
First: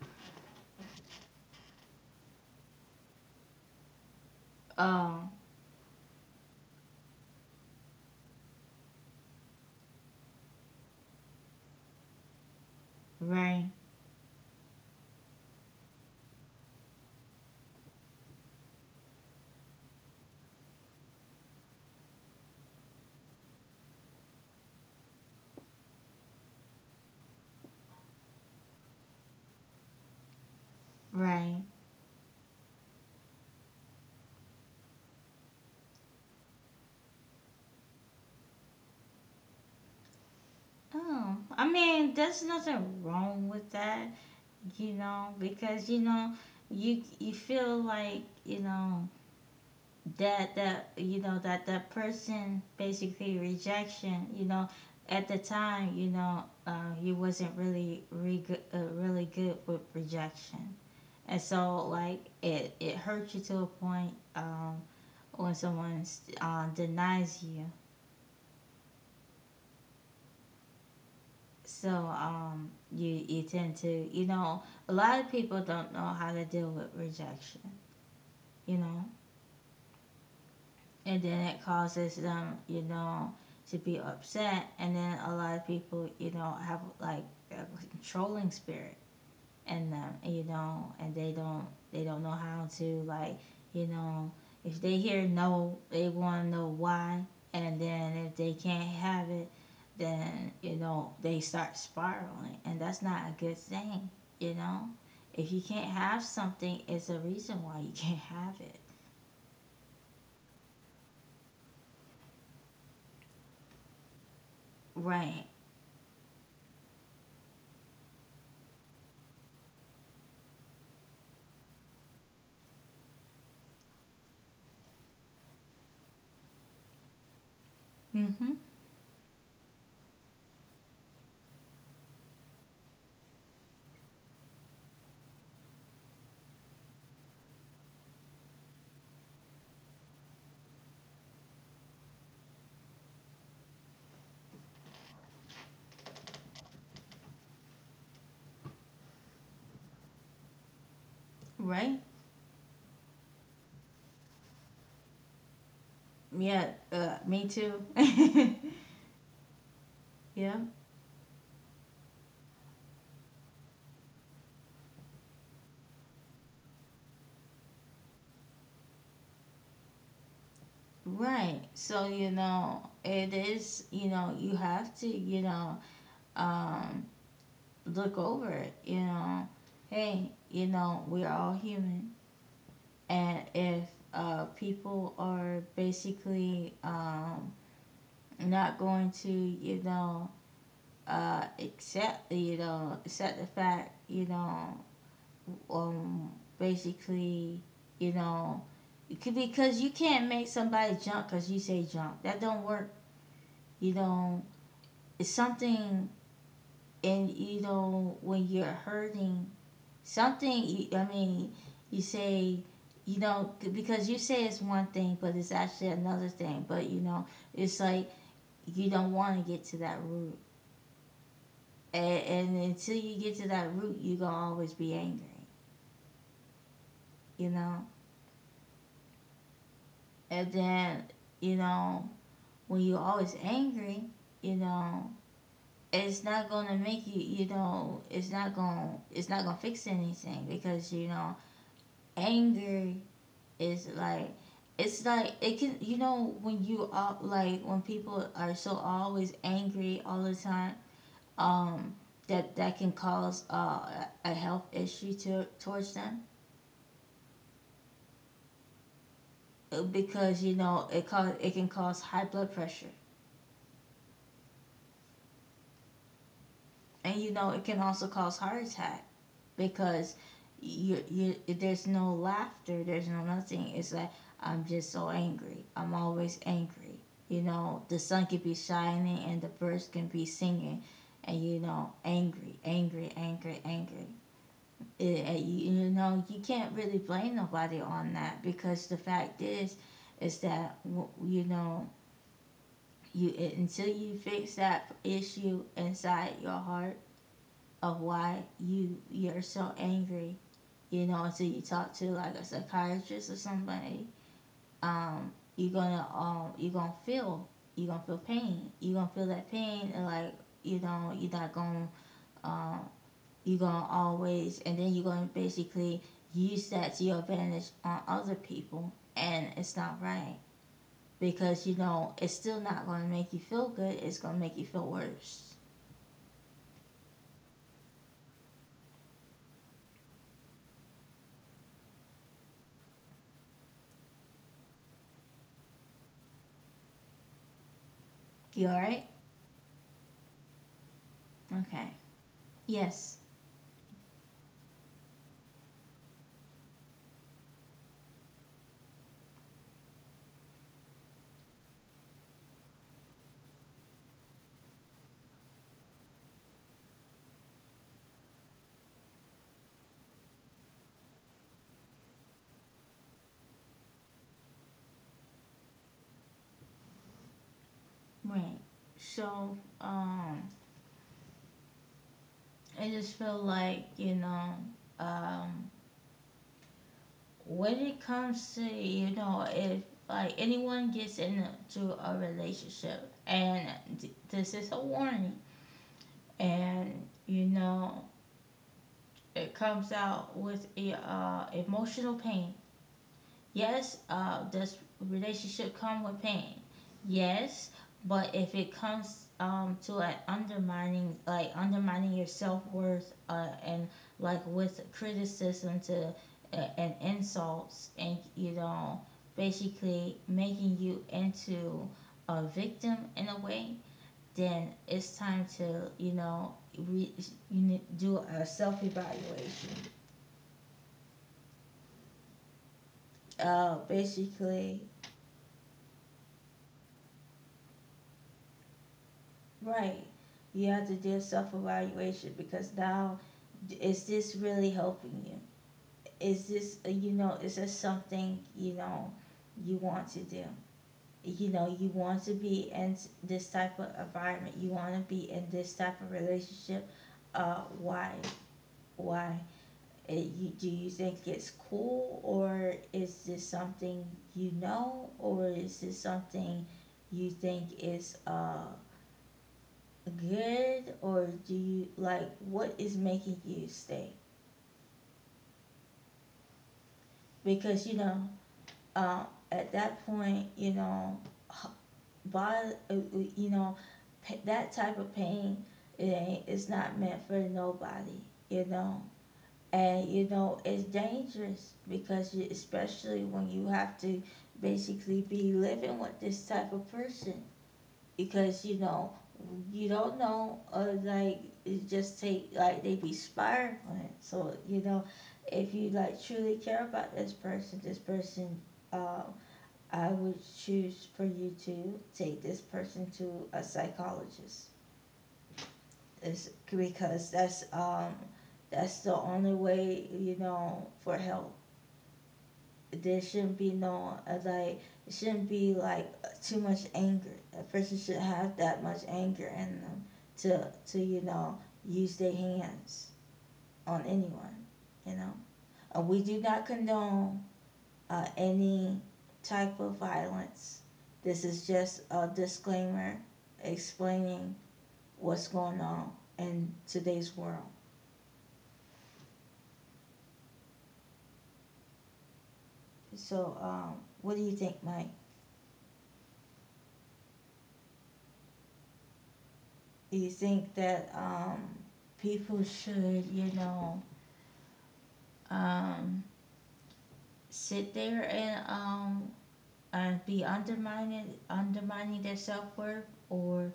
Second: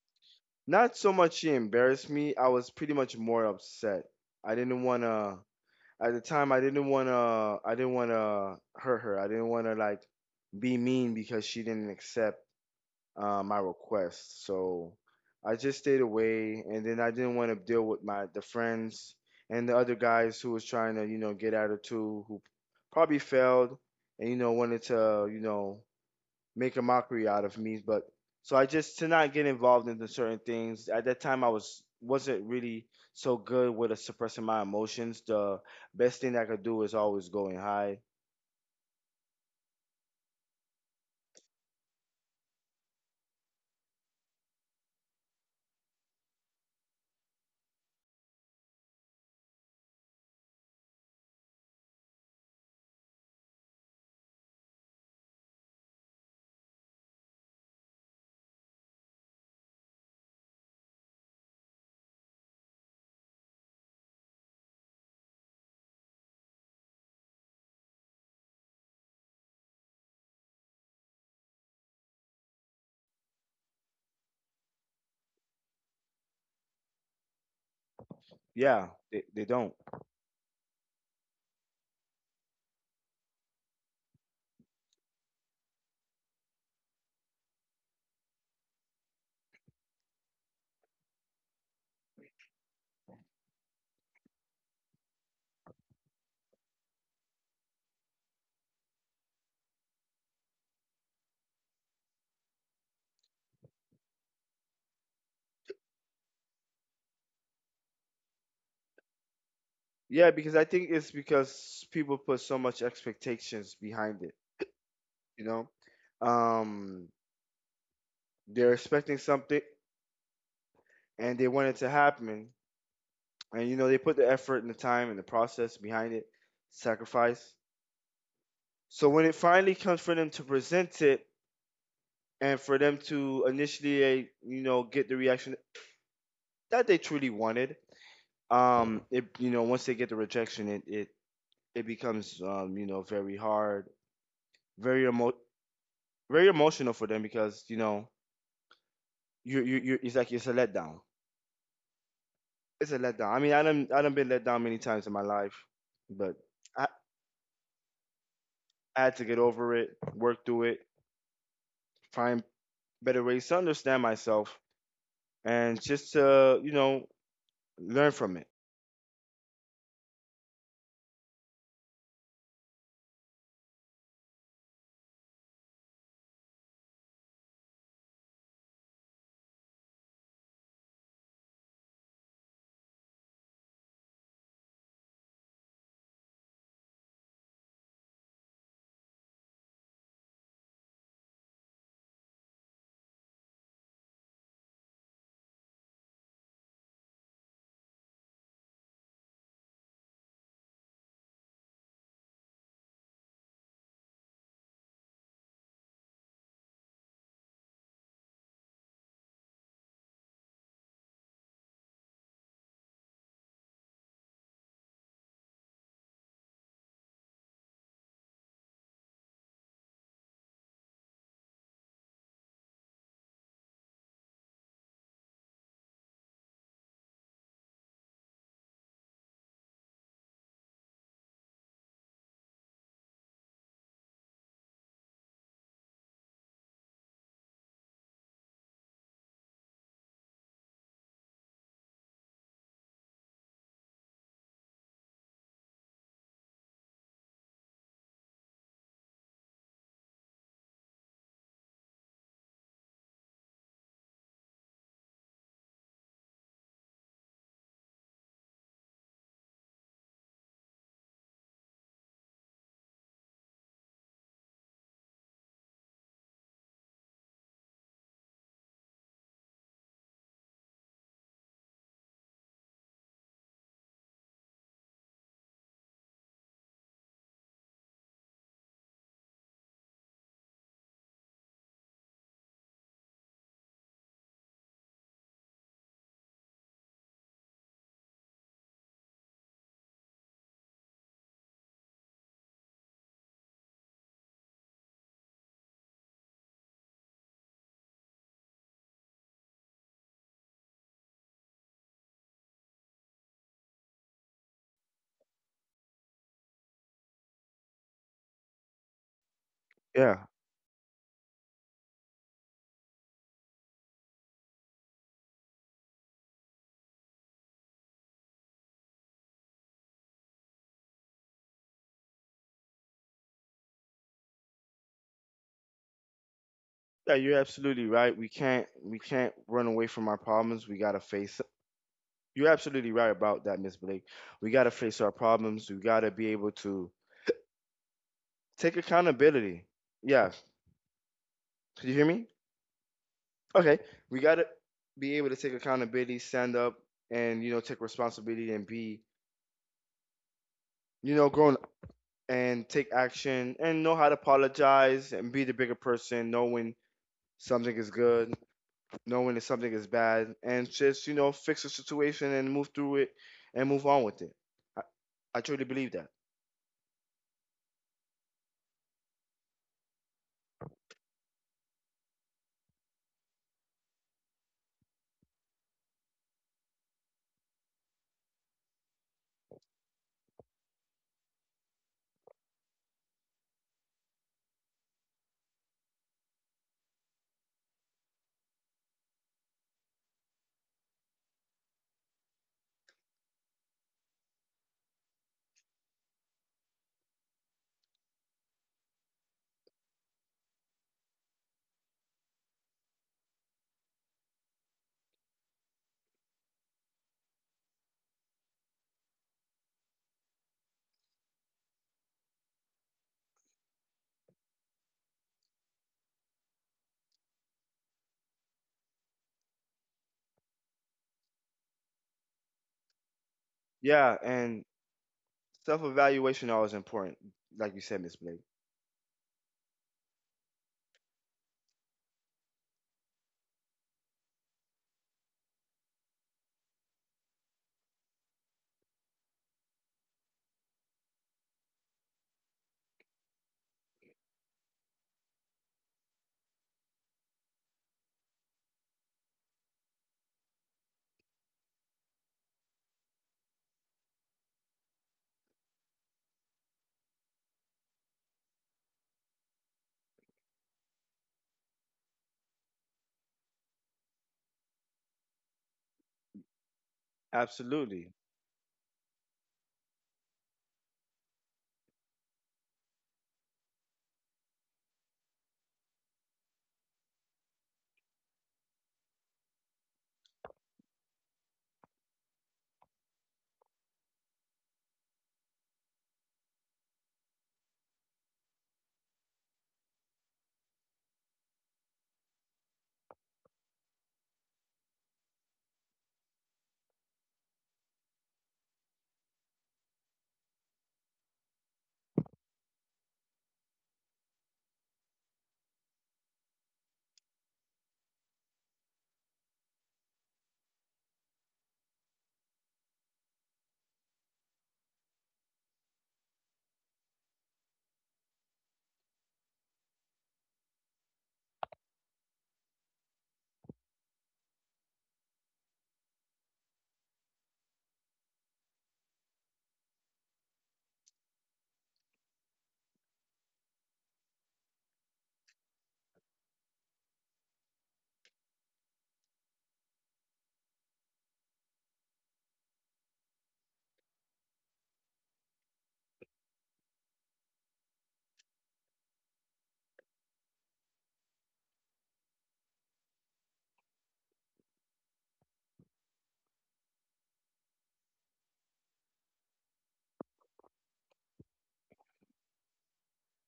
S2: Not so much she embarrassed me. I was pretty much more upset. I didn't want
S1: Oh,
S2: to, at the time I didn't want to hurt her. I didn't want to like be mean because she didn't accept my
S1: right,
S2: request. So I just stayed away, and then I didn't want to deal with my the friends and the other guys who was trying to you know get at her too, who probably failed and you know wanted to you know make a mockery out of me. But so I just to not get involved into certain things. At that time, I
S1: right.
S2: was wasn't really so good with suppressing my emotions. The best thing I could do is always going high.
S1: Oh, I mean, there's nothing wrong with that, you know, because you know, you feel like you know that that you know that that person basically rejection, you know, at the time, you know, you wasn't really really good with rejection, and so like it hurt you to a point, when someone denies you. So you tend to, you know, a lot of people don't know how to deal with rejection, you
S2: Yeah,
S1: know.
S2: they don't.
S1: And then it causes them, you know, to be upset. And then a lot of people, you know, have like a controlling spirit in them, you know, and they don't know how to like, you know, if they hear no, they want to know why. And then if they can't have it, then you know they start spiraling, and that's not a good thing, you know. If you can't have something, it's a reason why you can't have it,
S2: Yeah, because I think it's because people put so much expectations behind it. You
S1: right?
S2: know, um, they're expecting something and they want it to happen, and you know they put the effort and the time and the process behind it, sacrifice.
S1: Mm-hmm.
S2: So when it finally comes for them to present it, and for them to initially, you know, get the reaction that they truly wanted. It you know once they get the rejection, it becomes you know very hard, very emo very emotional for them because you know you it's like it's a letdown.
S1: Right.
S2: It's a letdown. I mean, I done been let down many times in my life, but
S1: Yeah,
S2: I
S1: me too.
S2: I had to get over it, work
S1: Yeah,
S2: through it, find better ways to understand myself, and just to you know learn from it.
S1: right. So, you know, it is, you know, you have to, you know, um, look over it, you know. Hey, you know, we're all human. And if people are basically not going to, you know, accept, you know, accept the fact, you know, um, basically, you know, because you can't make somebody jump because you say jump. That don't work. You know, it's something. And you know, when you're hurting, something. I mean, you say, you know, because you say it's one thing, but it's actually another thing. But you know, it's like you don't want to get to that root. And until you get to that root, you're gonna always be angry. You know. And then you know when you're always angry, you know, it's not gonna make you, you know, it's not gonna fix anything. Because you know, anger is like, it's like it can, you know, when you are like, when people are so always angry all the time, um, that can cause a health issue to towards them, because you know it cause it can cause high blood pressure. And you know it can also cause heart attack, because you there's no laughter, there's no nothing. It's like I'm just so angry. I'm always angry. You know, the sun can be shining and the birds can be singing, and you know, angry, angry, angry, angry. It, and you know, you can't really blame nobody on that, because the fact is that you know, you, until you fix that issue inside your heart, of why you're so angry, you know, until you talk to like a psychiatrist or somebody, you're gonna, you're gonna feel, you're gonna feel pain. You're gonna feel that pain and
S2: Yeah.
S1: like, you know, you're not gonna, um you're gonna always, and then you're gonna basically use that to your advantage on other people, and it's not right. Because you know, it's still not gonna make you feel good, it's gonna make you feel worse.
S2: Yeah, you're absolutely right. We can't run away from our problems. We gotta face. You're absolutely right about that, Miss Blake. We gotta face our problems. We gotta be able to
S1: You
S2: take
S1: alright?
S2: accountability. Yeah,
S1: Okay.
S2: could you hear me?
S1: Yes,
S2: Okay, we gotta be able to take accountability, stand up, and you know take responsibility and be you know grown and take action and know how to apologize and be the bigger person, know when something is good, knowing that something is bad and just you know fix the situation and move through it and move on with it. i, I truly believe that.
S1: right. So, I just feel like, you know, um, when it comes to, you know, if like anyone gets into a relationship, and this is a warning, and you know it comes out with emotional pain. Yes, does relationship come with pain? Yes, but if it comes to an undermining, like undermining your self worth, and like with criticism to, and insults, and you know, basically making you into a victim in a way, then it's time to, you know, you need do a self evaluation.
S2: Yeah,
S1: Basically,
S2: and self-evaluation always important, like you said, Miss Blake.
S1: right. You have to do a self evaluation, because now, is this really helping you? Is this, you know, is this something, you know, you want to do? You know, you want to be in this type of environment. You want to be in this type of relationship. Why? Why? You, do you think it's cool, or is this something you know, or is this something you think is good, or do you like what is making you stay. Because you know,
S2: Absolutely.
S1: um, at that point, you know, h- you know that type of pain, it ain't, it's not meant for nobody, you know. And you know, it's dangerous, because you, especially when you have to basically be living with this type of person, because you know you don't know, like, it just take like they be spiraling. So you know, if you like truly care about this person, uh, I would choose for you to take this person to a psychologist. It's because that's, that's the only way, you know, for help. There shouldn't be no, like, it shouldn't be like too much anger. A person should have that much anger in them, to you know use their hands on anyone. You know, we do not condone any type of violence. This is just a disclaimer explaining what's going on in today's world. So, what do you think, Mike? Do you think that people should, you know, um, sit there and be undermining their self worth, or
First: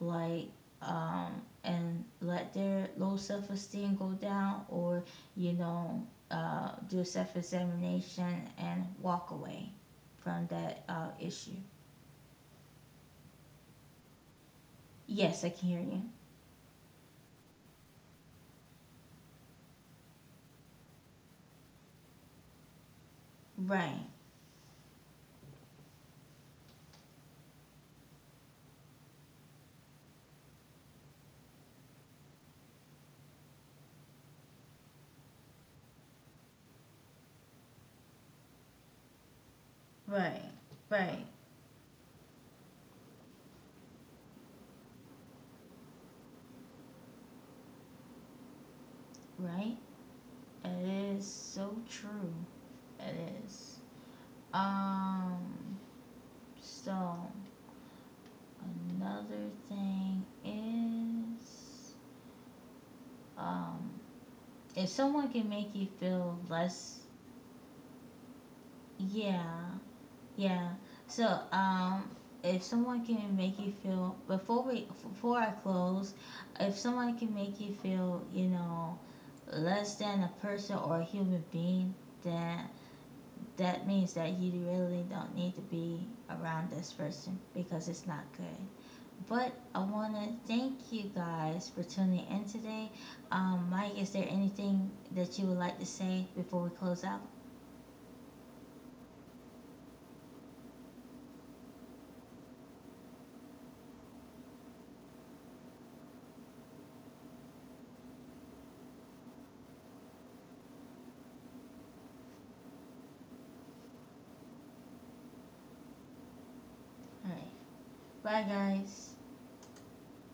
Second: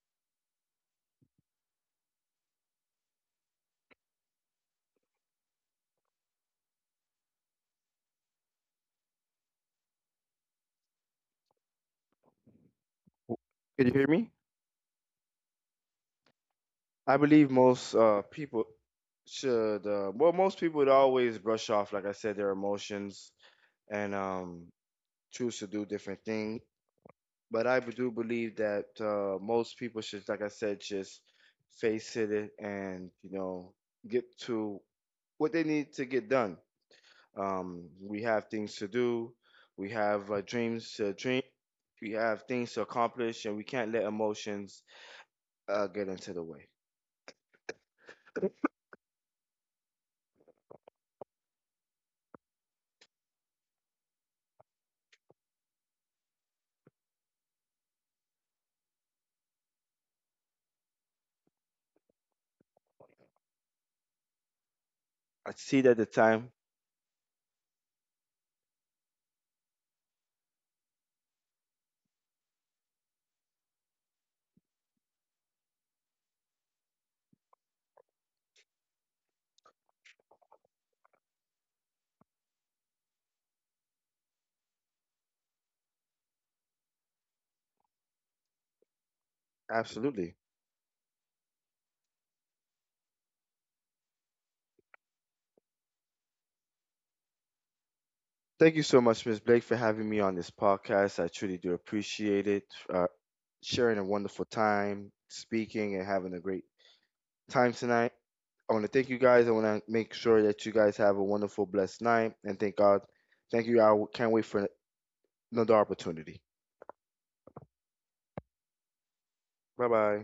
S1: like, and let their low self esteem go down, or you know, do self examination and walk away from that issue.
S2: W- can you hear me?
S1: Yes, I can hear you.
S2: I believe most people should, well, most people would always brush off like I said their emotions
S1: Right,
S2: and choose to do different things, but I do believe that most people should, like I said, just face it and you know get to what they need to get done. We have things to do, we have
S1: right,
S2: dreams to
S1: right,
S2: dream, we have things to accomplish, and we can't let emotions get into the way.
S1: right. It is so true. It is. Um. So, another thing is, um, if someone can
S2: I
S1: make
S2: see
S1: you
S2: that the
S1: feel
S2: time,
S1: less, yeah, yeah. So, if someone can make you feel, before I close, if someone can make you feel, you know, less than a person or a human being, then that means that you really don't need to be around this person because it's not good. But I want
S2: absolutely.
S1: to thank you guys for tuning in today. Mike, is there anything that you would like to say before we close out?
S2: Thank you so much, Ms. Blake, for having me on this podcast. I truly do appreciate it. Uh, Sharing a wonderful time, speaking, and having a great time tonight. I want to thank you guys. I want to make sure that you guys have a wonderful, blessed night. And thank God. Thank you. I can't wait for another opportunity.
S1: All right. Bye, guys.
S2: Bye bye.